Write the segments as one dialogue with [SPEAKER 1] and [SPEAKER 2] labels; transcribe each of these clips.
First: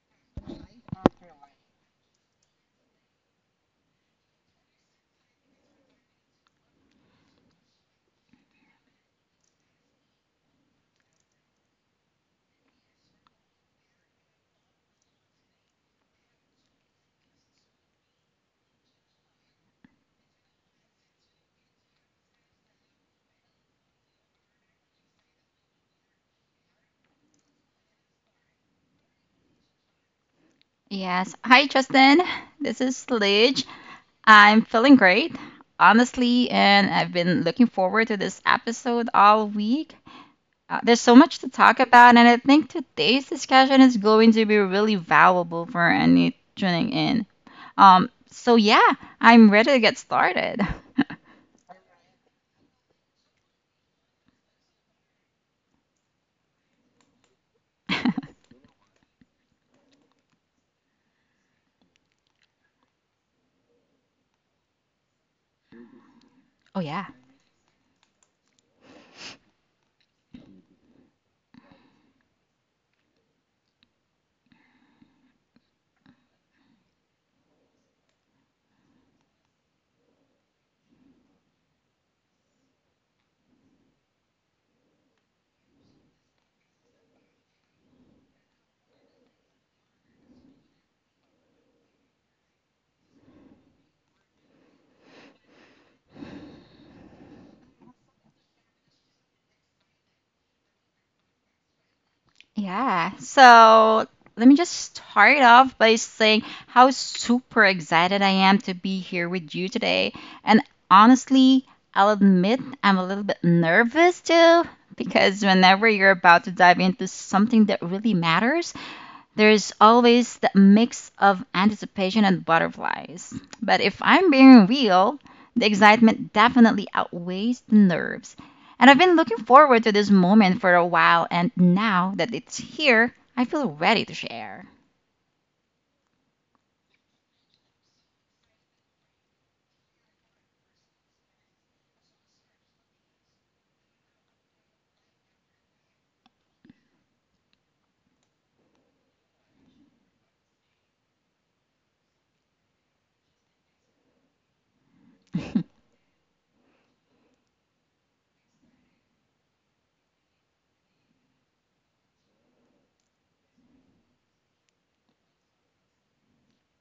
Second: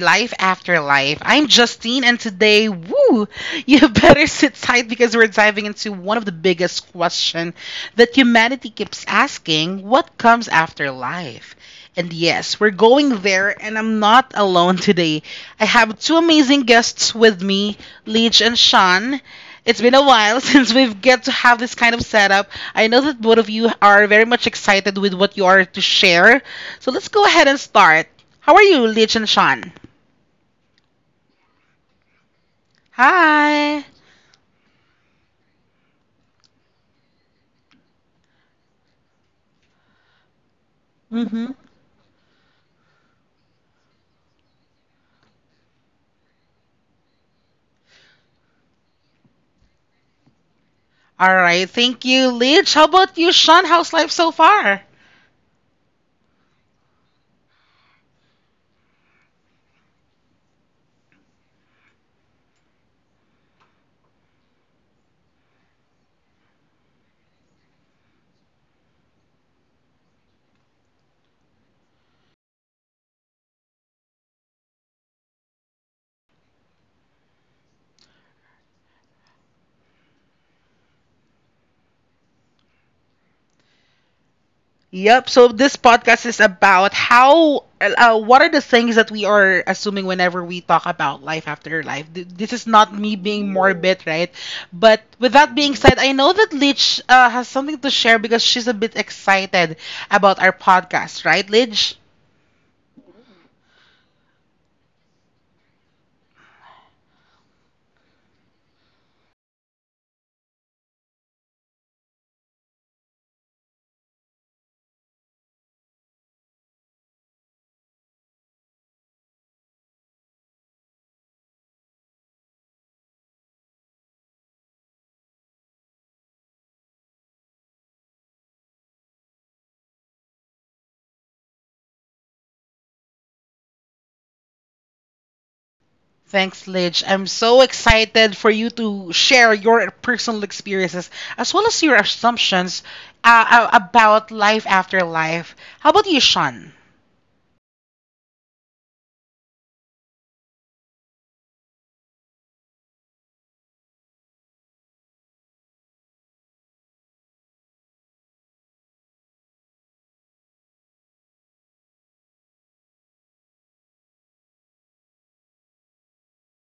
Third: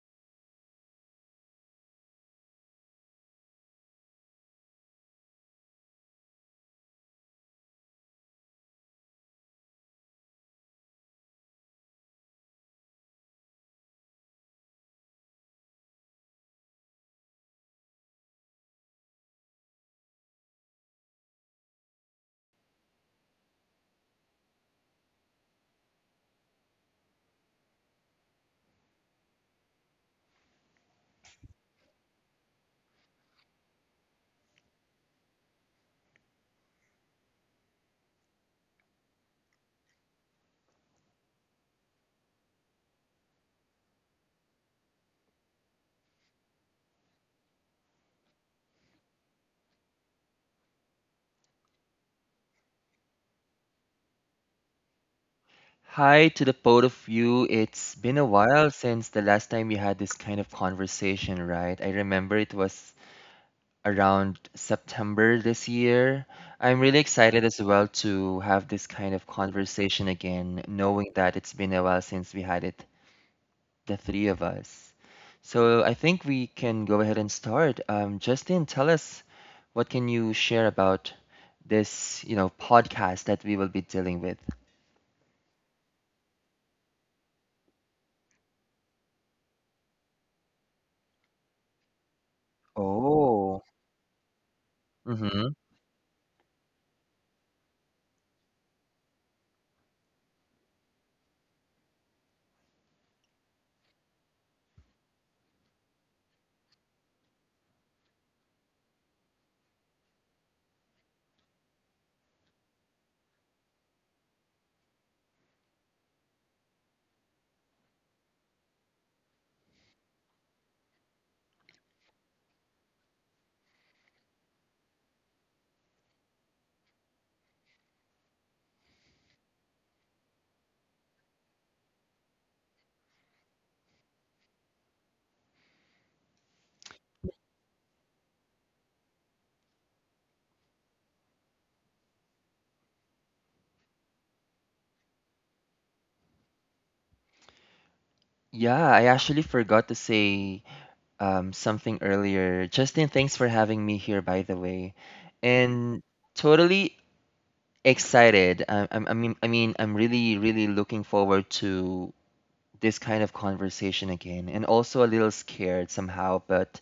[SPEAKER 1] Life After Life. I'm Justine, and today, woo, you better sit tight because we're diving into one of the biggest questions that humanity keeps asking, what comes after life? And yes, we're going there, and I'm not alone today. I have two amazing guests with me, Leech and Sean. It's been a while since we've get to have this kind of setup. I know that both of you are very much excited with what you are to share. So let's go ahead and start. How are you, Lich and Sean?
[SPEAKER 2] Yes. Hi, Justin. This is Lidge.
[SPEAKER 1] Hi.
[SPEAKER 2] I'm feeling great, honestly, and I've been looking forward to this episode all week. There's so much to
[SPEAKER 1] Mm-hmm.
[SPEAKER 2] talk about, and I think today's discussion is going to be really valuable for any tuning in. So I'm ready to get started.
[SPEAKER 1] All right. Thank you, Lich. How about you, Sean? How's life so far?
[SPEAKER 3] Hi to the both of you. It's been a while since the last time we had this kind of conversation, right? I remember it was around September this year. I'm
[SPEAKER 2] Oh
[SPEAKER 3] really
[SPEAKER 2] yeah.
[SPEAKER 3] excited as well to have this kind of conversation again, knowing that it's been a while since we had it, the three of us. So I think we can go ahead and start. Justin, tell us what can you share about this podcast that we will be dealing with?
[SPEAKER 1] Yep. So this podcast is about how, what are the things that we are assuming whenever we talk about life after life. This is not me being
[SPEAKER 3] Oh.
[SPEAKER 1] morbid, right? But with that being said, I know that Lidge has something to share because she's a bit excited about our podcast, right, Lidge?
[SPEAKER 2] Yeah. So let me just start off by saying how super excited I am to be here with you today. And honestly, I'll admit I'm a little bit nervous too, because whenever you're about to dive into something that really matters, there's always the mix of anticipation and butterflies. But if I'm being real, the excitement definitely outweighs the nerves. And I've been looking forward to this moment for a while, and now that it's here, I feel ready to share.
[SPEAKER 1] Thanks, Lidge. I'm so excited for you to share your personal experiences as well as your assumptions about life after life. How about you, Sean?
[SPEAKER 3] Yeah, I actually forgot to say something earlier. Justin, thanks for having me here, by the way. And totally excited. I mean, I'm really, really looking forward to this kind of conversation again, and also a little scared somehow, but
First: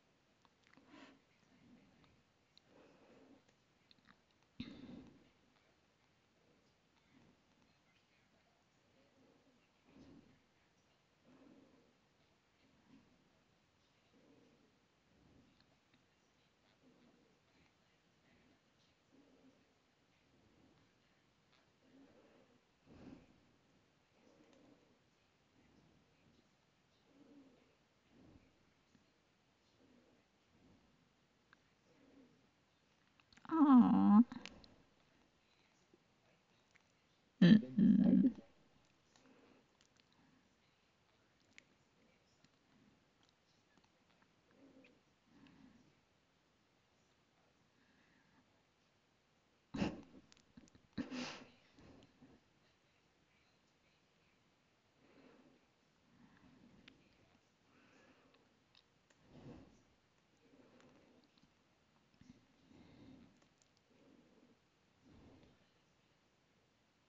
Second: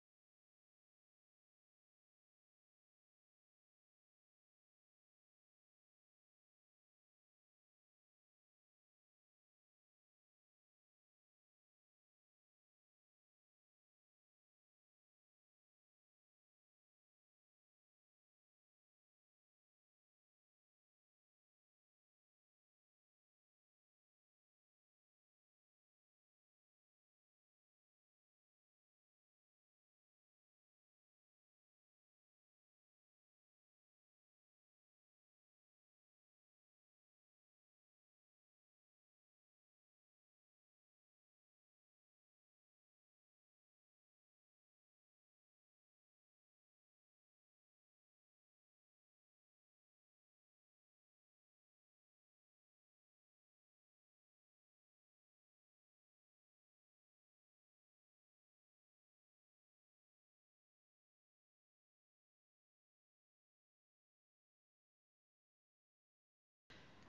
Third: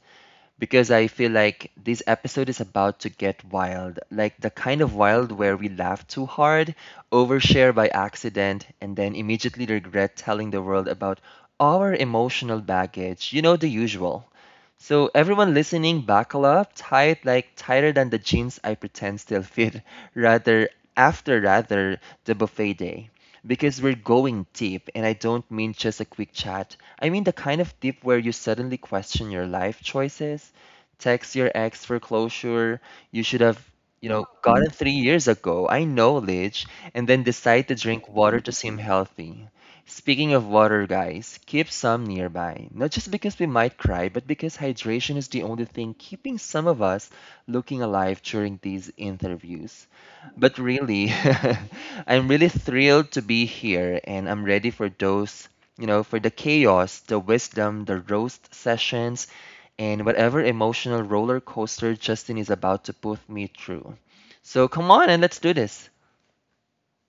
[SPEAKER 3] because I feel like this episode is about to get wild, like the kind of wild where we laugh too hard, overshare by accident, and then immediately regret telling the world about our emotional baggage. You know, the usual. So, everyone listening, buckle up tight, like tighter than the jeans I pretend still fit, rather, after rather, the buffet day because we're going deep, and I don't mean just a quick chat. I mean the kind of deep where you suddenly question your life choices, text your ex for closure, you should have,
[SPEAKER 2] Aww.
[SPEAKER 3] gotten 3 years ago. I know, Lidge, and then decide to drink
[SPEAKER 2] Mm-mm.
[SPEAKER 3] water to seem healthy. Speaking of water, guys, keep some nearby. Not just because we might cry, but because hydration is the only thing keeping some of us looking alive during these interviews. But really, I'm really thrilled to be here and I'm ready for those, for the chaos, the wisdom, the roast sessions, and whatever emotional roller coaster Justin is about to put me through. So come on and let's do this.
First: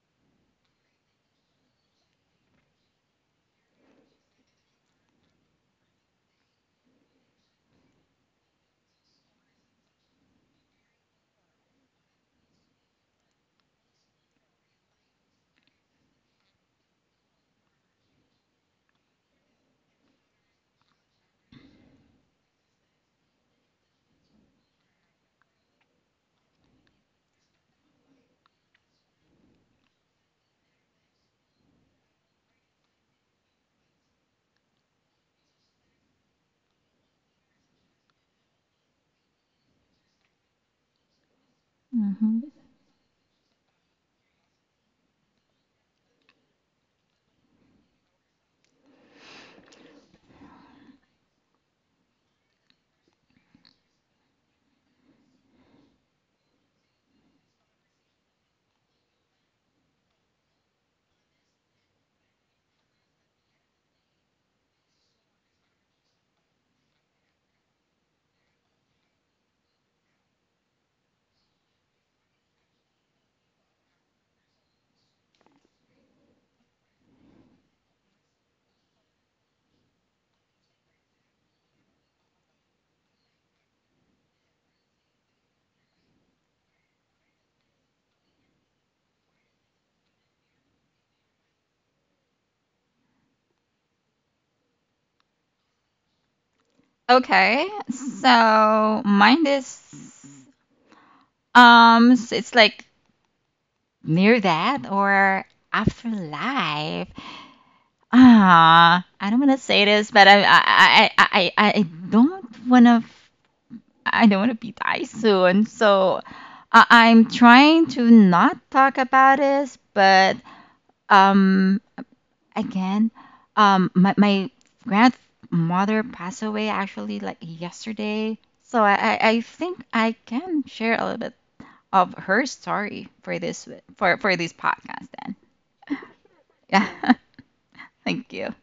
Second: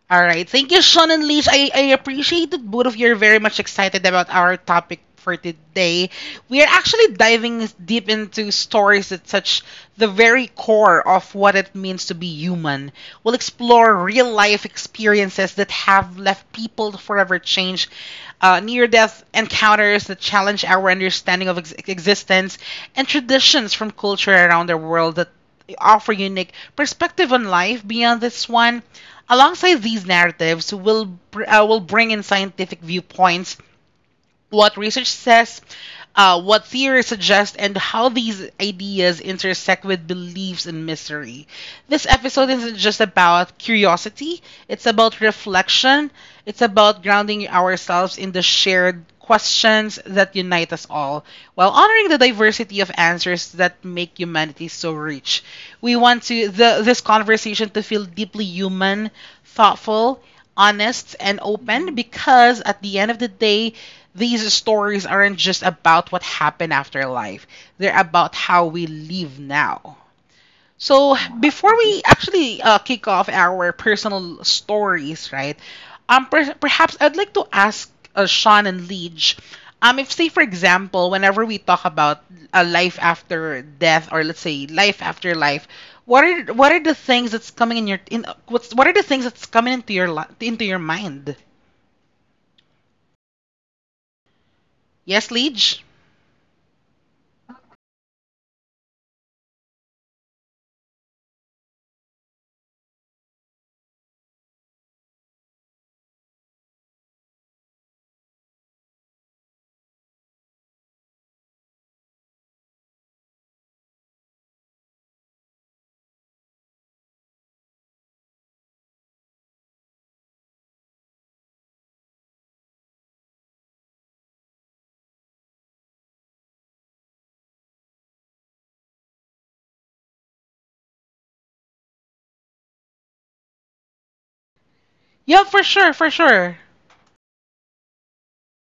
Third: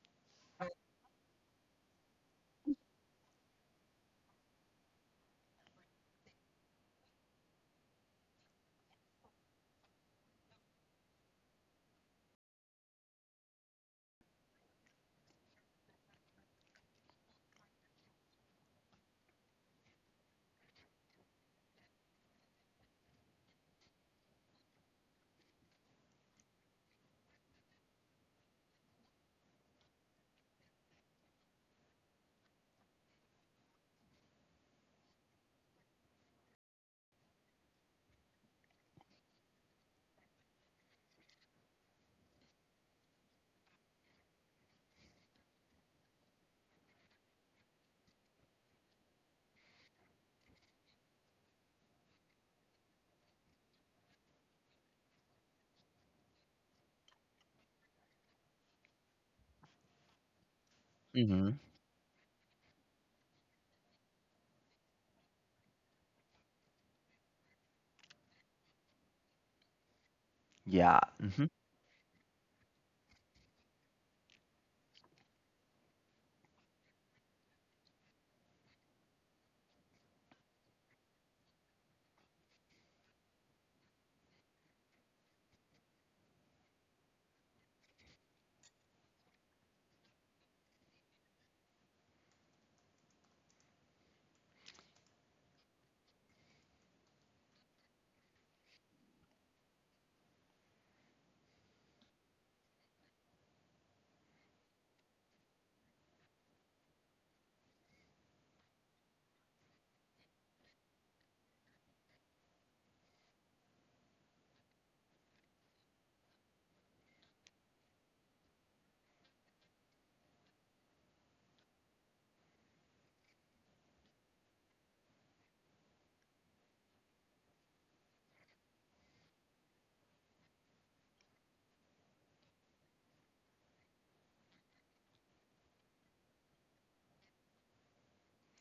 [SPEAKER 1] All right. Thank you, Sean and Liz. I appreciated both of you are very much excited about our topic for today. We are actually diving deep into stories that touch the very core of what it means to be human. We'll explore real life experiences that have left people forever changed, near death encounters that challenge our understanding of existence, and traditions from culture around the world that offer unique perspective on life beyond this one. Alongside these narratives, will bring in scientific viewpoints, what research says, what theory suggests, and how these ideas intersect with beliefs and mystery. This episode
[SPEAKER 2] Mhm.
[SPEAKER 1] isn't just about curiosity, it's about reflection, it's about grounding ourselves in the shared questions that unite us all, while honoring the diversity of answers that make humanity so rich. We want this conversation to feel deeply human, thoughtful, honest and
[SPEAKER 3] hmm
[SPEAKER 1] open because at the end of the day, these stories aren't just about what happened after life. They're about how we live now.
[SPEAKER 3] Yeah.
[SPEAKER 1] So
[SPEAKER 3] Mm-hmm.
[SPEAKER 1] before we actually kick off our personal stories, right? Perhaps I'd like to ask Sean and Liege, if say for example, whenever we talk about a life after death, or let's say life after life, what are the things that's coming in your in what's what are the things that's coming into your into your mind? Yes, Liege.
[SPEAKER 2] Okay, so mine is so it's like near that or afterlife. I don't want to say this, but I don't want to I don't want to be die soon. So I'm trying to not talk about this, but um again, my grandmother passed away actually like yesterday. So I think I can share a little bit of her story for this podcast then.
[SPEAKER 1] Yeah, for sure, for sure.
[SPEAKER 2] Yeah. Thank you.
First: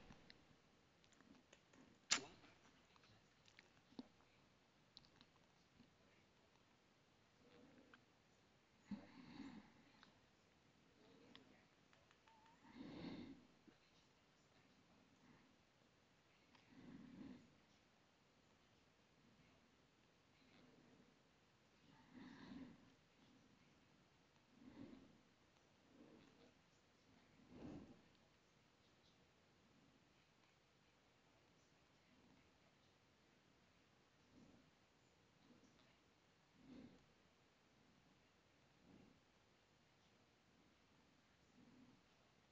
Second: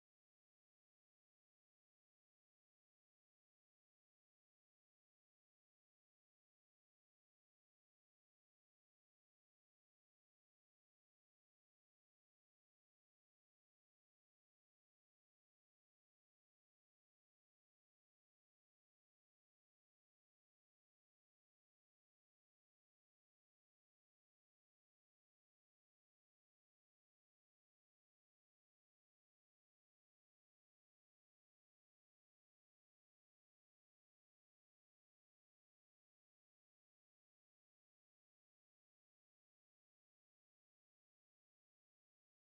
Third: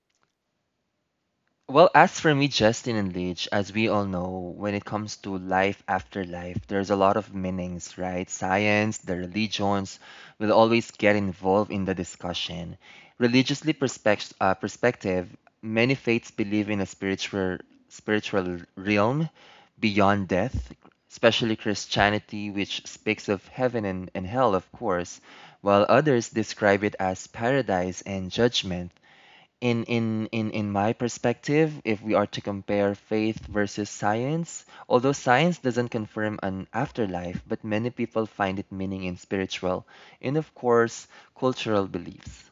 [SPEAKER 3] Well, as for me, Justin and Leach, as we all know, when it comes to life after life, there's a lot of meanings, right? Science, the religions will always get involved in the discussion. Perspective, many faiths believe in a spiritual realm beyond death, especially Christianity, which speaks of heaven and hell, of course, while others describe it as paradise and judgment. In my perspective, if we are to compare faith versus science, although science doesn't confirm an afterlife, but many people find it meaning in spiritual and of course cultural beliefs.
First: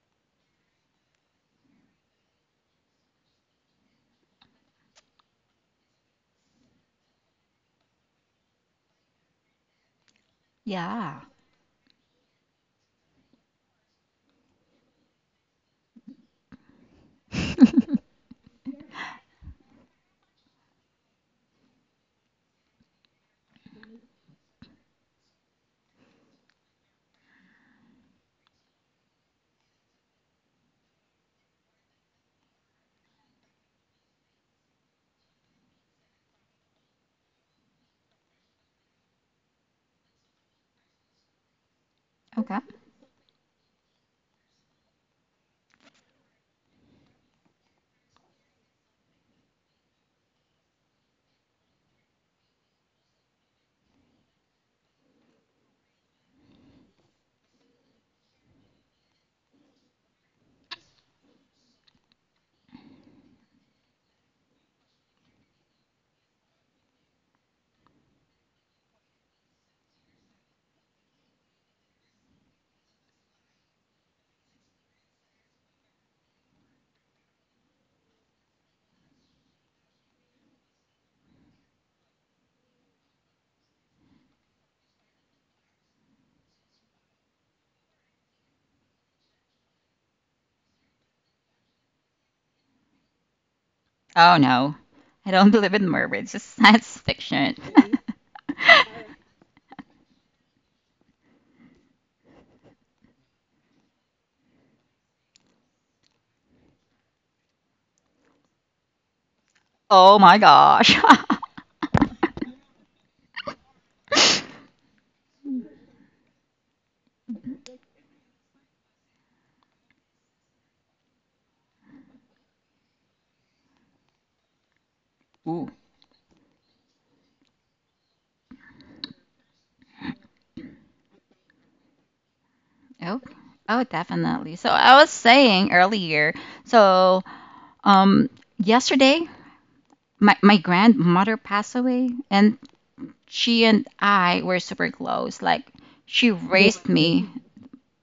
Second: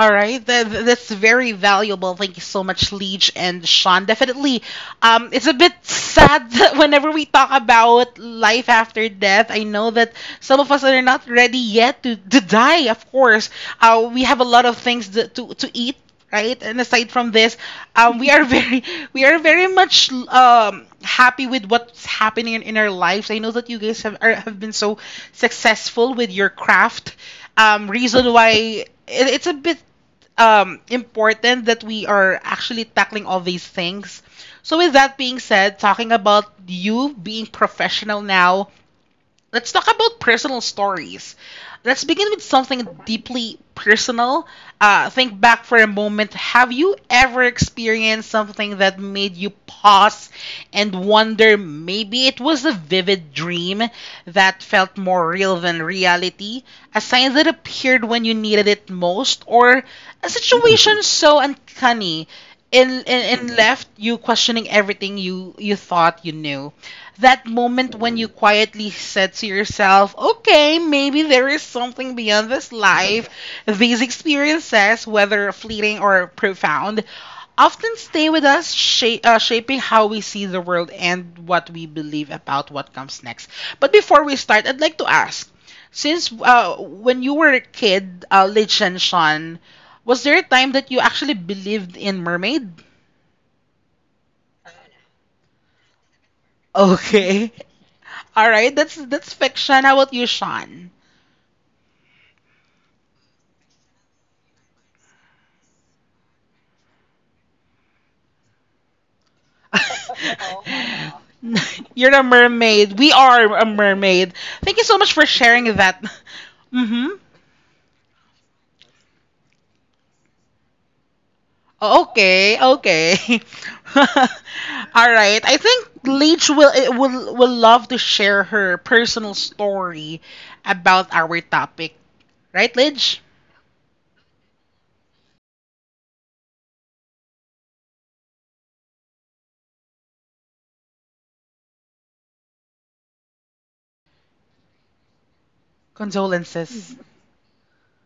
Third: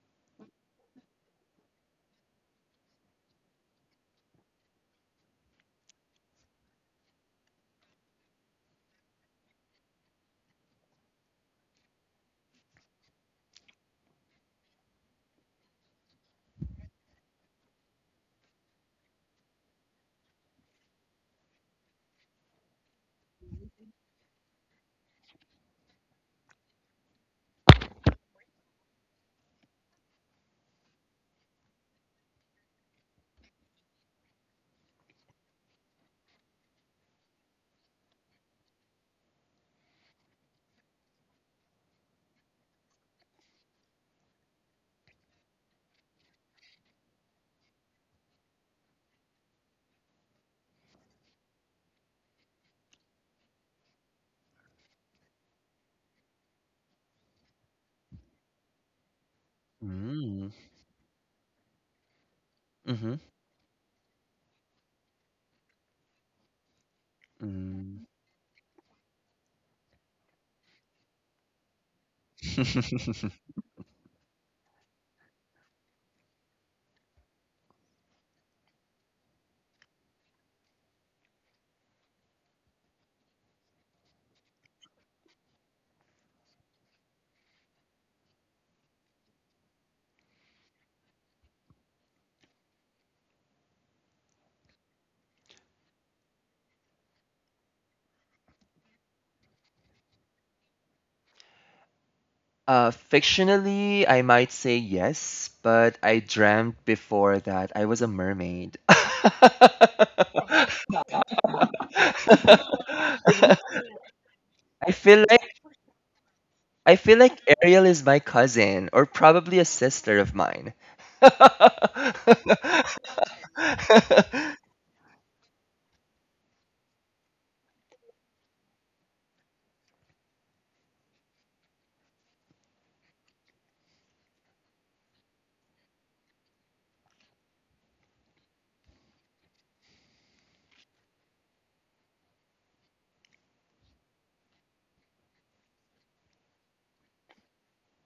[SPEAKER 1] All right, that's very valuable. Thank you so much, Leech and Sean. Definitely, it's a bit sad that whenever we talk about life after death. I know that some of us are
[SPEAKER 2] Yeah.
[SPEAKER 1] not ready yet to die. Of course, we have a lot of things to eat, right? And aside from this, we are very we are very much happy with what's happening in our lives. I know that you guys have been so successful with your craft. Reason why it's a bit important that we are actually tackling all these things. So with that being said, talking about you being professional now, let's talk about personal stories. Let's begin with
[SPEAKER 2] Okay.
[SPEAKER 1] something deeply personal. Think back for a moment. Have you ever experienced something that made you pause and wonder, maybe it was a vivid dream that felt more real than reality? A sign that appeared when you needed it most, or a
[SPEAKER 3] Mm.
[SPEAKER 1] situation so uncanny and,
[SPEAKER 3] Mm-hmm.
[SPEAKER 1] and, and left you questioning everything you thought you knew? That moment
[SPEAKER 3] Mm.
[SPEAKER 1] when you quietly said to yourself, okay, maybe there is something beyond this life. These experiences, whether fleeting or profound, often stay with us, shaping how we see the world and what we believe about what comes next. But before we start, I'd like to ask, since when you were a kid, Lich and Sean, was there a time that you actually believed in mermaid?
[SPEAKER 2] Oh no, I don't believe in mermaids. It's science
[SPEAKER 1] Okay.
[SPEAKER 2] fiction.
[SPEAKER 1] All right, that's fiction. How about you, Sean?
[SPEAKER 3] Fictionally, I might say yes, but I dreamt before that I was a mermaid.
[SPEAKER 2] Oh my gosh.
[SPEAKER 1] You're a mermaid. We are
[SPEAKER 3] I
[SPEAKER 1] a mermaid. Thank you so much
[SPEAKER 3] feel
[SPEAKER 1] for
[SPEAKER 3] like
[SPEAKER 1] sharing that.
[SPEAKER 3] I feel
[SPEAKER 1] Mm-hmm.
[SPEAKER 3] like Ariel is my cousin or probably a sister of mine.
[SPEAKER 1] Okay, okay. All right. I
[SPEAKER 2] Ooh.
[SPEAKER 1] think Leech will eh, will love to share her personal story about our topic. Right, Lidge?
[SPEAKER 2] Oh, oh, definitely. So I was saying earlier, so um yesterday my grandmother passed away and she and I were super close. Like she raised
[SPEAKER 1] Condolences.
[SPEAKER 2] me.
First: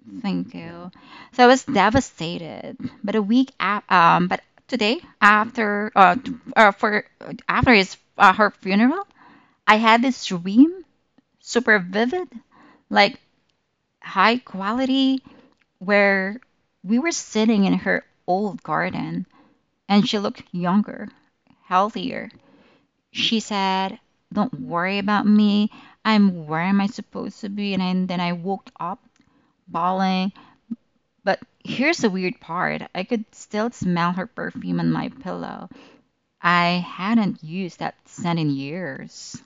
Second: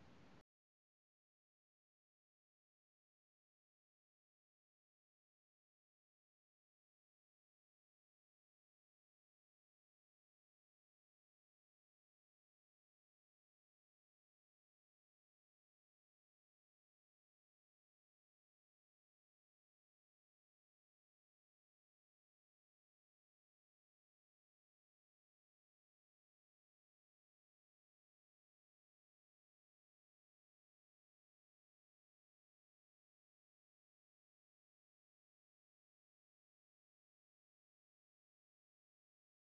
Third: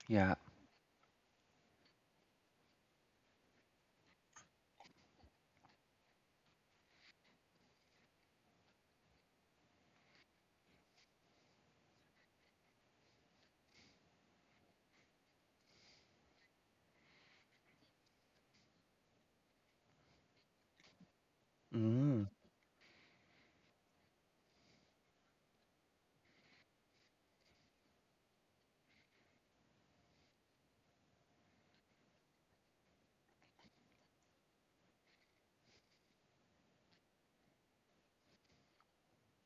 [SPEAKER 3] Yeah.
[SPEAKER 2] Thank you. So I was devastated. But a week after, but today after t- for after his her funeral, I had this dream, super vivid, like high quality, where we were sitting in her old garden and she looked younger,
[SPEAKER 3] Mm.
[SPEAKER 2] healthier. She said, "Don't worry about me. I'm where am I supposed to be?" And then I woke up bawling. But here's the weird part: I could still smell her perfume on my pillow. I hadn't used that scent in years.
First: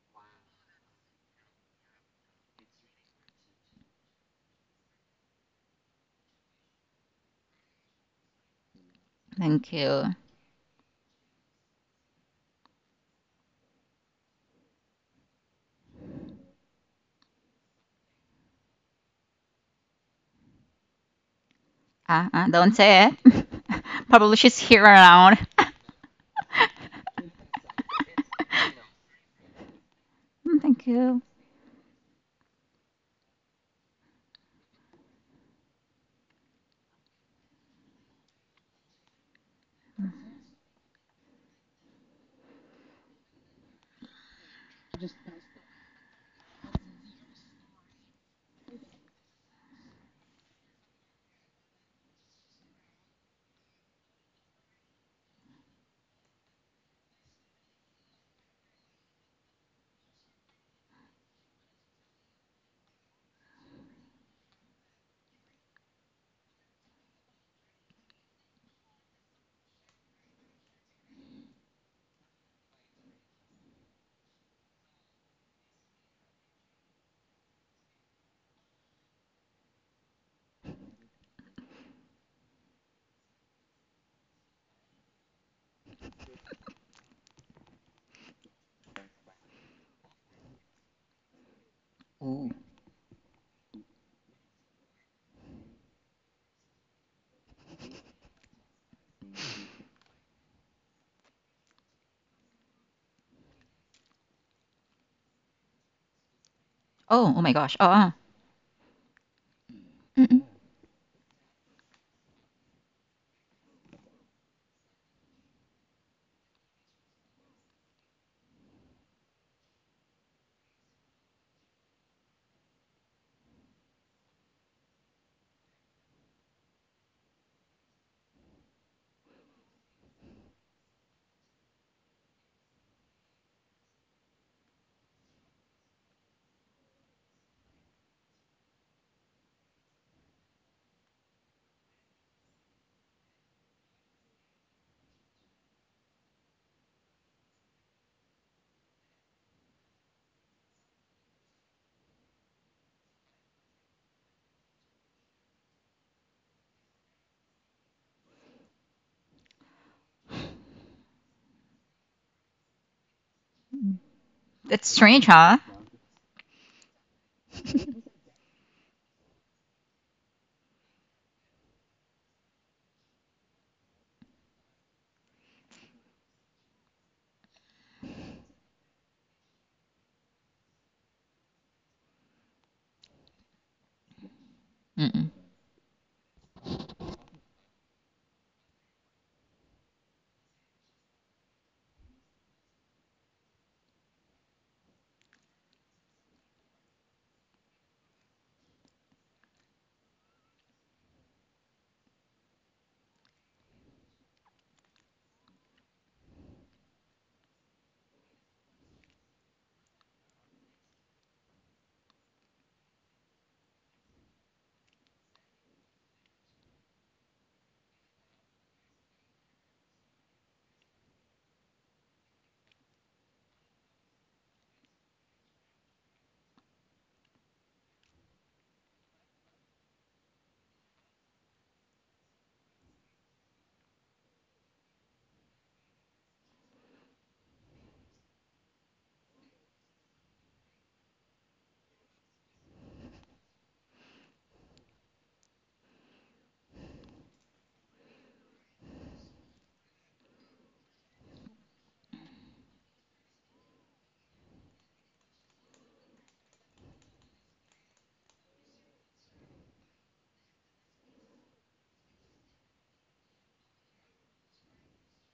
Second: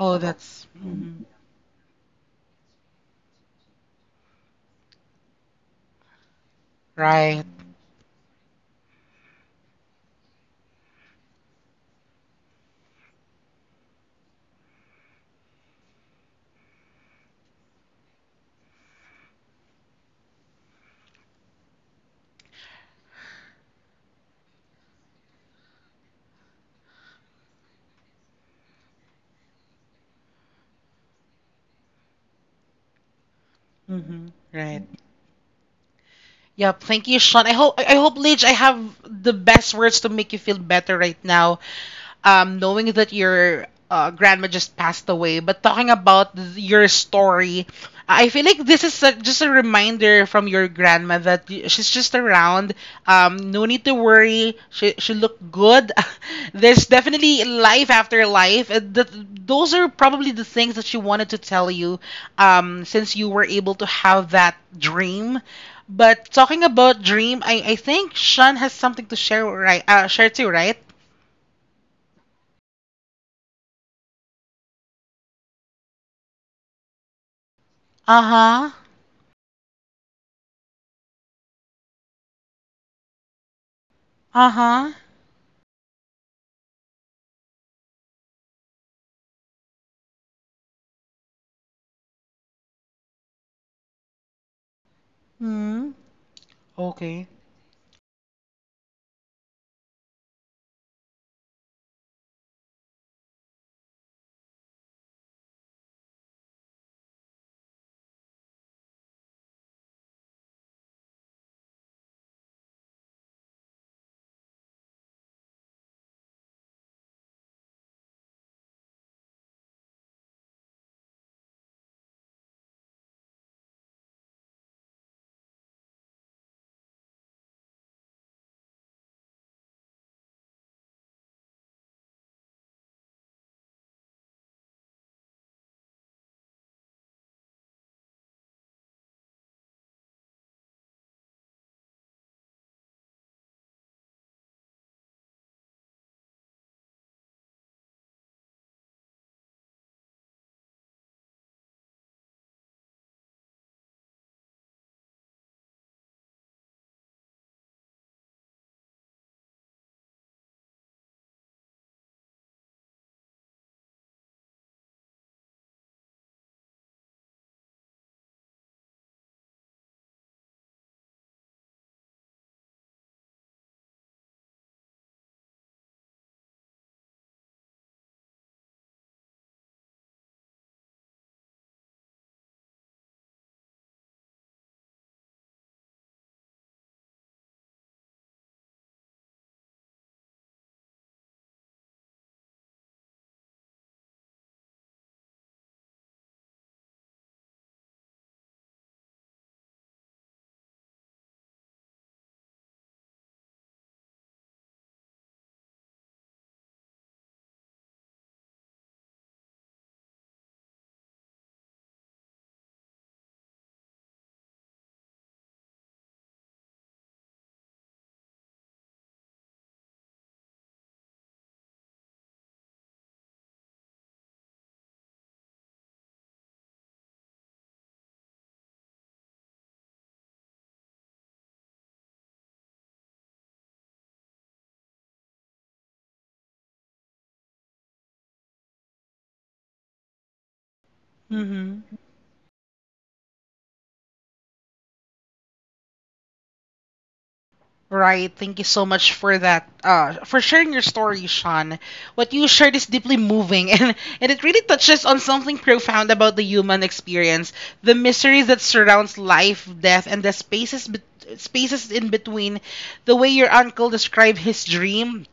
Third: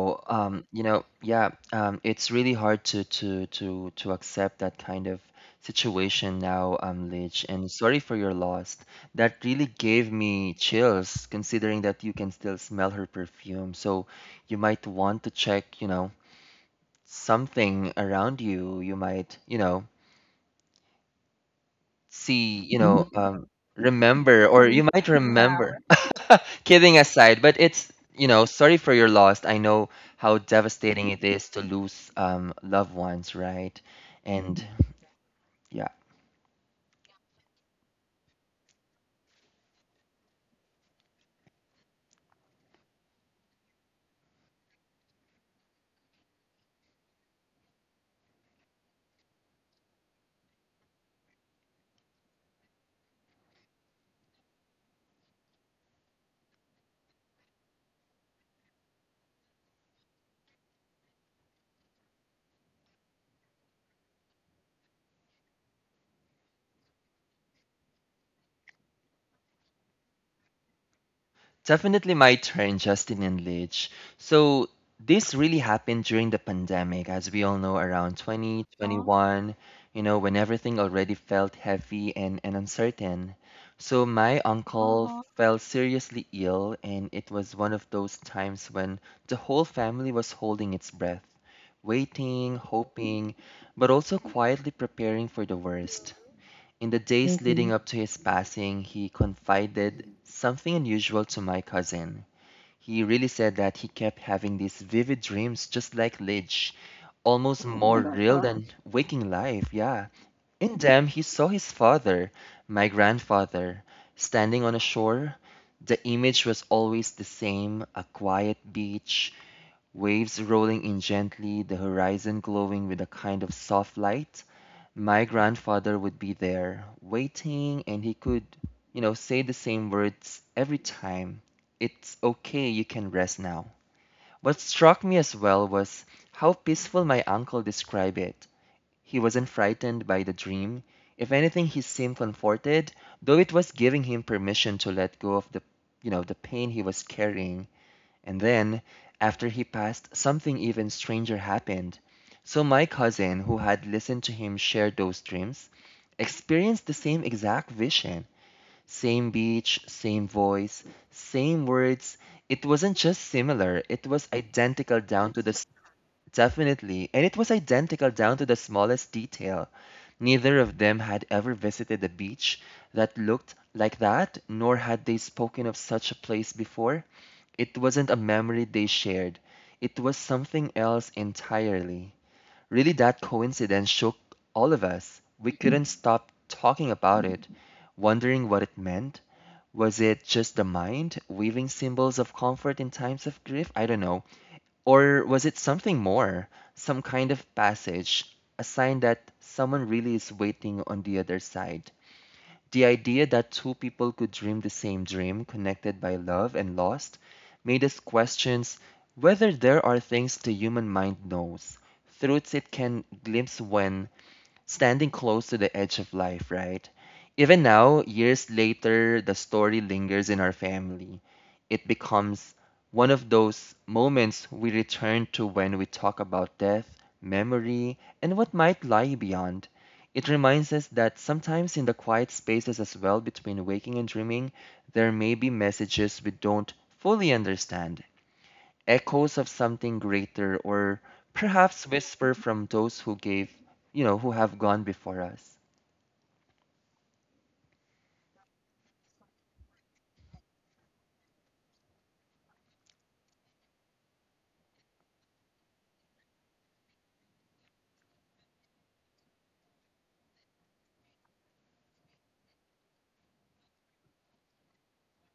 [SPEAKER 1] Oh, that's mhm.
[SPEAKER 3] It's really hard to accept that kind of situation now,
[SPEAKER 1] Right.
[SPEAKER 3] Lich, and sorry for your loss. That really
[SPEAKER 2] Thank you.
[SPEAKER 3] gave me chills, considering that you can still smell her perfume. So you might want to check, something around you. You might,
[SPEAKER 2] Uh-uh,
[SPEAKER 3] see,
[SPEAKER 2] don't say
[SPEAKER 3] Mhm.
[SPEAKER 2] it. Probably
[SPEAKER 3] Remember,
[SPEAKER 2] she's
[SPEAKER 3] or
[SPEAKER 2] here
[SPEAKER 3] you might Yeah.
[SPEAKER 2] around.
[SPEAKER 3] remember. Kidding aside, but sorry for your loss. I know how
[SPEAKER 2] Mm, thank
[SPEAKER 3] devastating
[SPEAKER 2] you.
[SPEAKER 3] it is to lose loved ones, right?
[SPEAKER 1] Hmm.
[SPEAKER 3] And
[SPEAKER 1] Right.
[SPEAKER 3] yeah.
[SPEAKER 1] Yep, thank you, Sean. I hope, Lidge, I have the best words to make you feel better right now. Knowing that your grandma just passed away, but talking about your story, I feel like this is just a reminder from your grandma that she's just around. No need to worry. She looked good. There's definitely life after life. Those are probably the things that she wanted to tell you, since you were able to have that dream. But talking about Dream, I think Sean has something to share, right? Share too, right?
[SPEAKER 3] Definitely my turn, Justin and Lidge. So this really happened during the pandemic, as we all know, around
[SPEAKER 1] Uh-huh.
[SPEAKER 3] twenty-one, you know, when everything already felt heavy and uncertain. So my
[SPEAKER 1] Uh-huh.
[SPEAKER 3] uncle fell seriously ill, and it was one of those times when the whole family was holding its breath, waiting, hoping, but also quietly preparing for the
[SPEAKER 1] Hmm.
[SPEAKER 3] worst. In the
[SPEAKER 1] Okay.
[SPEAKER 3] days leading Mm-hmm. up to his passing, he confided something unusual to my cousin. He really said that he kept having these vivid dreams, just like Lidge,
[SPEAKER 2] Oh, oh my
[SPEAKER 3] almost
[SPEAKER 2] gosh.
[SPEAKER 3] more
[SPEAKER 2] Oh,
[SPEAKER 3] Oh, real wow. than waking life, yeah.
[SPEAKER 2] mm,
[SPEAKER 3] In them, he saw his father, my grandfather, standing on a shore. The image was always the same, a quiet beach, waves rolling in gently, the horizon glowing with a kind of soft light. My grandfather would be there, waiting, and he could, say the same words every time. It's okay, you can rest now. What struck me as well was how peaceful my uncle described it. He wasn't frightened by the dream. If anything, he seemed comforted, though it was giving him permission to let go of the, the pain he was carrying. And then, after he passed, something even stranger happened. So my cousin, who had listened to him share those dreams, experienced the same exact vision, same beach, same voice, same words. It wasn't just similar, it was
[SPEAKER 2] it's
[SPEAKER 3] identical
[SPEAKER 2] strange,
[SPEAKER 3] down to the
[SPEAKER 2] huh?
[SPEAKER 3] Definitely, and it was identical down to the smallest detail. Neither of them had ever visited a beach that looked like that, nor had they spoken of such a place before. It wasn't a memory they shared, it was something else entirely. Really, that coincidence shook all of us.
[SPEAKER 2] Mm-mm.
[SPEAKER 3] We couldn't stop talking about it, wondering what it meant. Was it just the mind weaving symbols of comfort in times of grief? I don't know. Or was it something more? Some kind of passage, a sign that someone really is waiting on the other side. The idea that two people could dream the same dream, connected by love and lost, made us question whether there are things the human mind knows, truths it can glimpse when standing close to the edge of life, right? Even now, years later, the story lingers in our family. It becomes one of those moments we return to when we talk about death, memory, and what might lie beyond. It reminds us that sometimes in the quiet spaces as well between waking and dreaming, there may be messages we don't fully understand echoes of something greater or
[SPEAKER 1] Mm-hmm.
[SPEAKER 3] perhaps whisper from those who gave, who have gone before us.
[SPEAKER 1] Right. Thank you so much for that. For sharing your story, Sean. What you shared is deeply moving, and it really touches on something profound about the human experience, the mysteries that surrounds life, death, and the spaces bet spaces in between. The way your uncle described his dream,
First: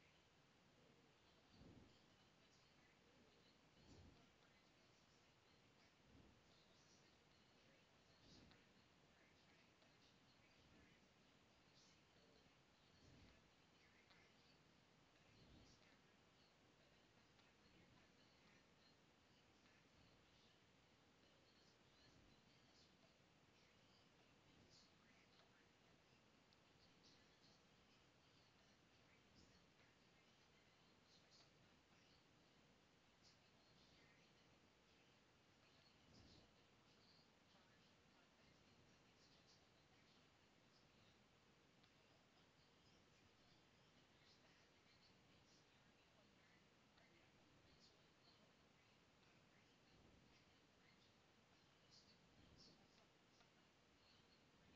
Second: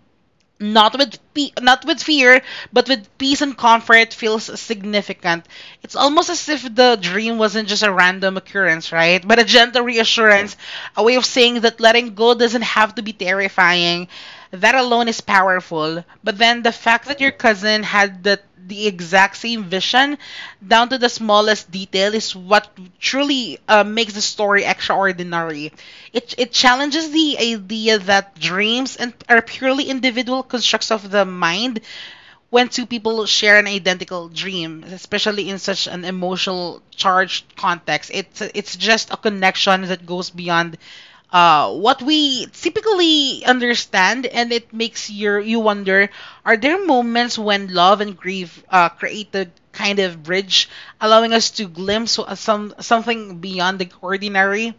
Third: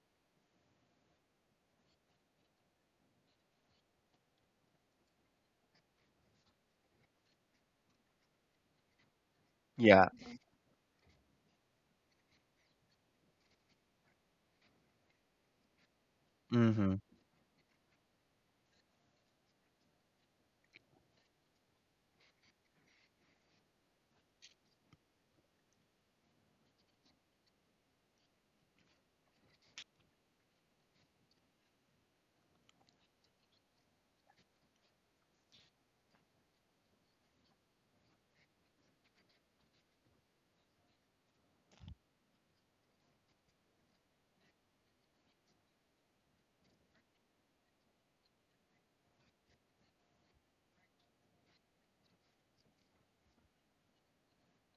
[SPEAKER 1] not with fear, but with peace and comfort, feels significant. It's almost as if the dream wasn't just a random occurrence, right? But a gentle
[SPEAKER 3] Yeah.
[SPEAKER 1] reassurance, a way of saying that letting go doesn't have to be terrifying. That alone is powerful. But then the
[SPEAKER 3] Mhm.
[SPEAKER 1] fact that your cousin had the exact same vision down to the smallest detail is what truly makes the story extraordinary. It challenges the idea that dreams and are purely individual constructs of the mind when two people share an identical dream, especially in such an emotional charged context. It's just a connection that goes beyond what we typically understand, and it makes you wonder: are there moments when love and grief create the kind of bridge, allowing us to glimpse something beyond the ordinary?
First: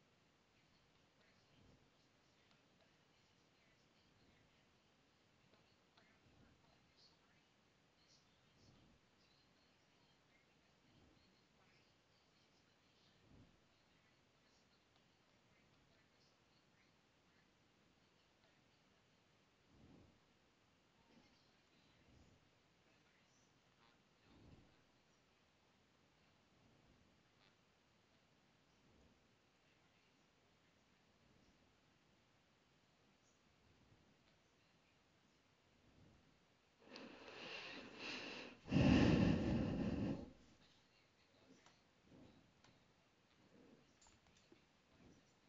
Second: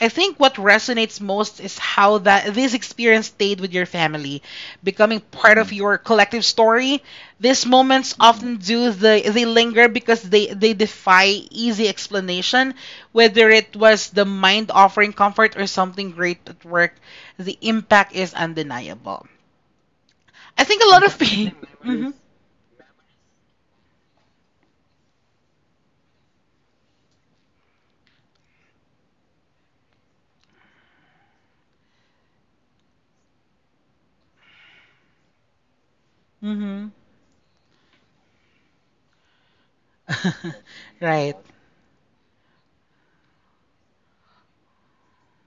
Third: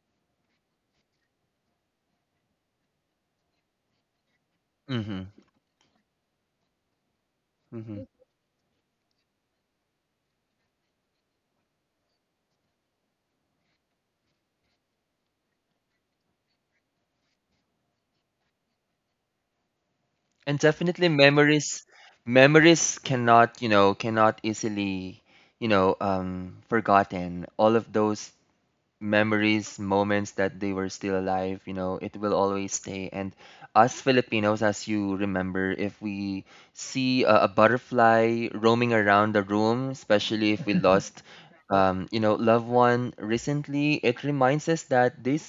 [SPEAKER 1] I think what resonates most is how that this experience stayed with your family, becoming
[SPEAKER 3] Mhm.
[SPEAKER 1] part of your collective story. These
[SPEAKER 3] Mhm.
[SPEAKER 1] moments often do, they linger because they defy easy explanation, whether it was the mind offering comfort or something great at work. The impact is undeniable.
[SPEAKER 3] And
[SPEAKER 1] I think a lot
[SPEAKER 3] definitely
[SPEAKER 1] of people.
[SPEAKER 3] memories
[SPEAKER 1] Hmm.
[SPEAKER 3] memories cannot, cannot easily, forgotten. All of those memories, moments that they were still alive, you know, it will always stay. And us Filipinos, as you remember, if we
[SPEAKER 1] Hmm.
[SPEAKER 3] see a butterfly roaming around the room, especially if we lost,
[SPEAKER 1] Right.
[SPEAKER 3] loved one recently, it reminds us that this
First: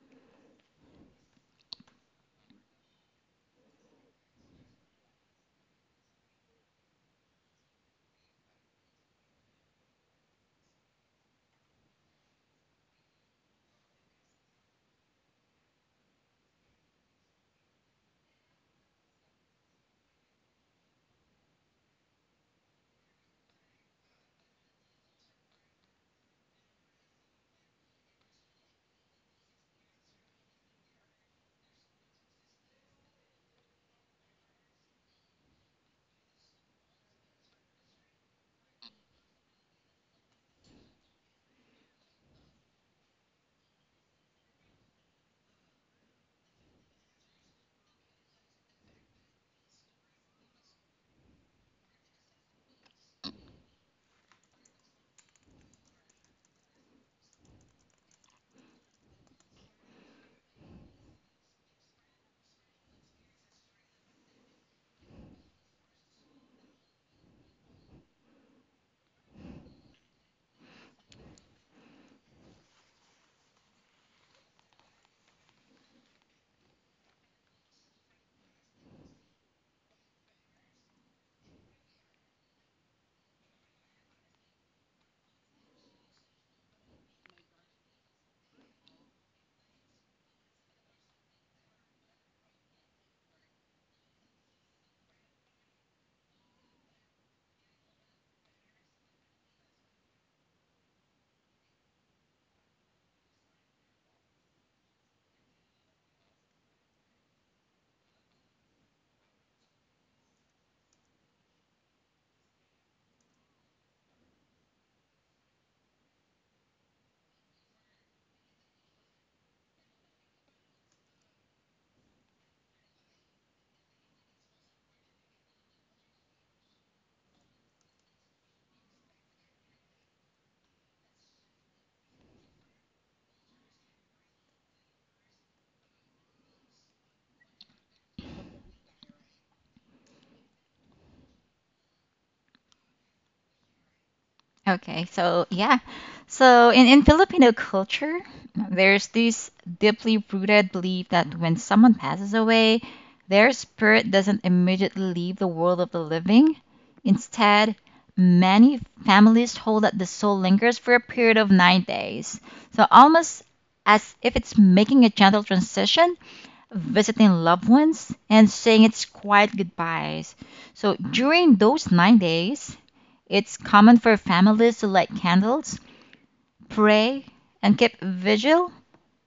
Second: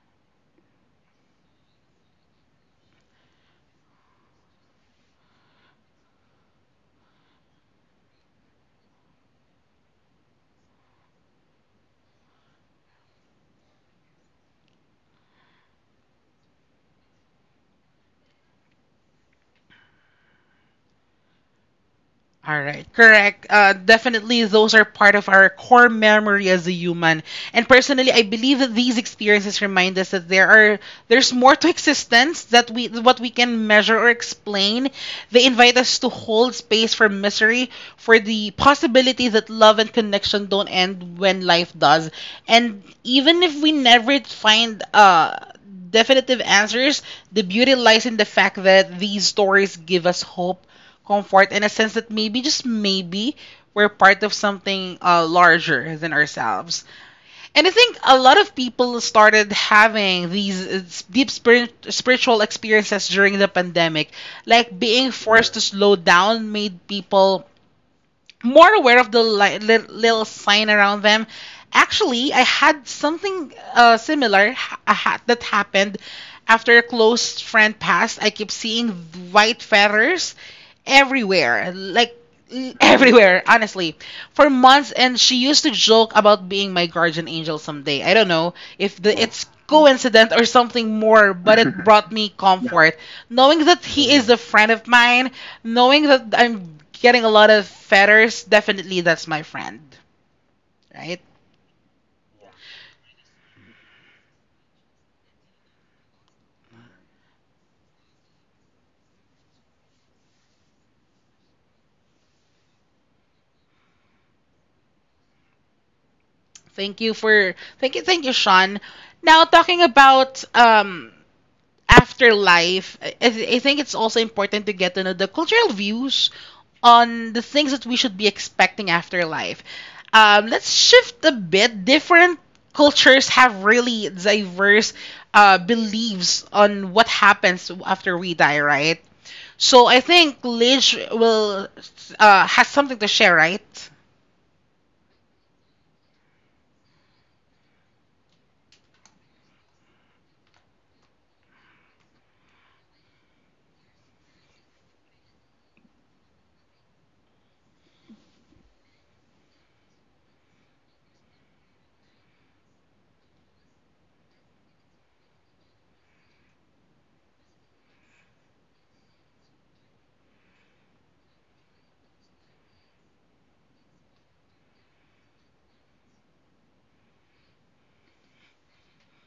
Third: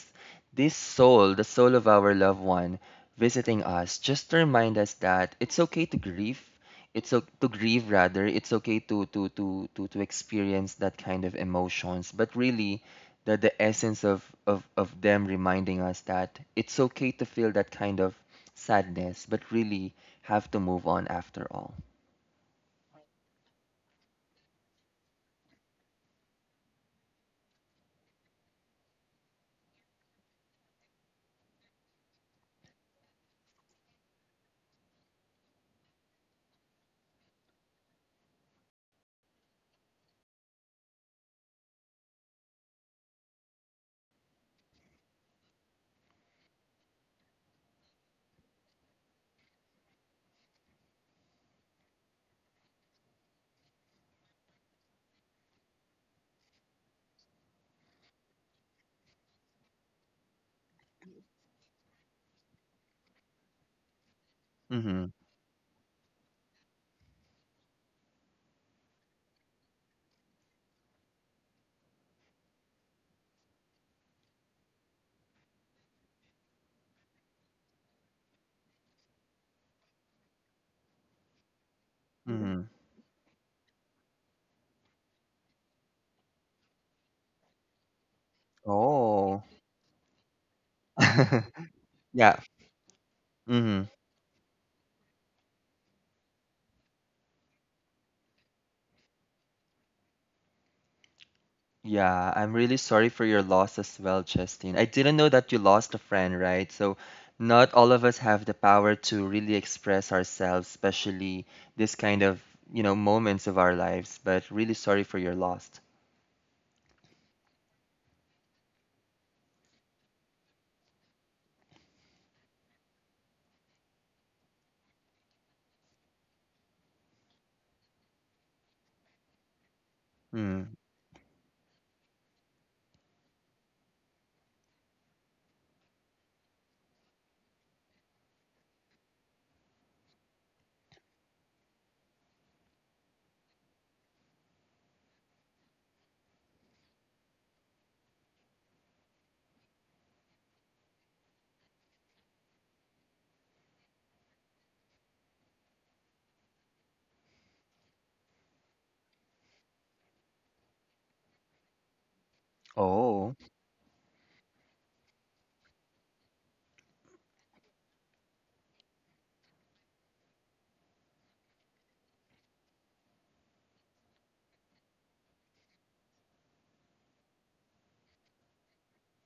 [SPEAKER 3] this soul, the soul of our loved one, visiting us, just to remind us that it's okay to grieve. It's okay to grieve rather. It's okay to experience that kind of emotions. But really, the essence of them reminding us that it's okay to feel that kind of sadness, but really have to move on after all.
[SPEAKER 1] All right, correct. Definitely, those are part of our core memory as a human. And personally, I believe that these experiences remind us that there's more to existence that we what we can measure or explain. They invite us to hold space for misery, for the possibility that love and connection don't end when life does. And even if we never find definitive answers, the beauty lies in the fact that these stories give us hope, comfort in a sense that maybe, just maybe, we're part of something larger than ourselves. And I think a lot of people started having these deep spiritual experiences during the pandemic. Like being
[SPEAKER 3] Mm-hmm.
[SPEAKER 1] forced to slow down made people more aware of the little sign around them. Actually, I had something similar that happened after a close friend passed. I keep seeing white feathers everywhere, like
[SPEAKER 3] Mm-hmm.
[SPEAKER 1] everywhere, honestly, for months. And she used to joke about being my guardian angel someday. I don't know if the,
[SPEAKER 3] Oh.
[SPEAKER 1] it's coincident or something more, but it brought me yeah,
[SPEAKER 3] Yeah.
[SPEAKER 1] comfort knowing
[SPEAKER 3] Mm-hmm.
[SPEAKER 1] that he is a friend of mine, knowing that I'm getting a lot of fetters, definitely that's my friend, right?
[SPEAKER 3] Yeah, I'm really sorry for your loss as well, Justine. I didn't know that you lost a friend, right? So not all of us have the power to really express ourselves, especially this kind of, moments of our lives, but really sorry for your loss.
[SPEAKER 1] Thank you for thank you, Sean. Now talking about afterlife, I think it's also important to get to know the cultural views on the things that we should be expecting after life. Let's
[SPEAKER 3] Mm.
[SPEAKER 1] shift a bit. Different cultures have really diverse beliefs on what happens after we die, right? So I think Lidge will has something to share, right?
[SPEAKER 2] Okay, so yeah. So in Filipino culture, there's this deeply rooted belief that when someone passes away, their spirit doesn't immediately leave the world of the living. Instead, many families hold that the soul lingers for a period of 9 days. So
[SPEAKER 3] Oh.
[SPEAKER 2] almost as if it's making a gentle transition, visiting loved ones, and saying its quiet goodbyes. So during those 9 days, it's common for families to light candles, pray, and keep vigil,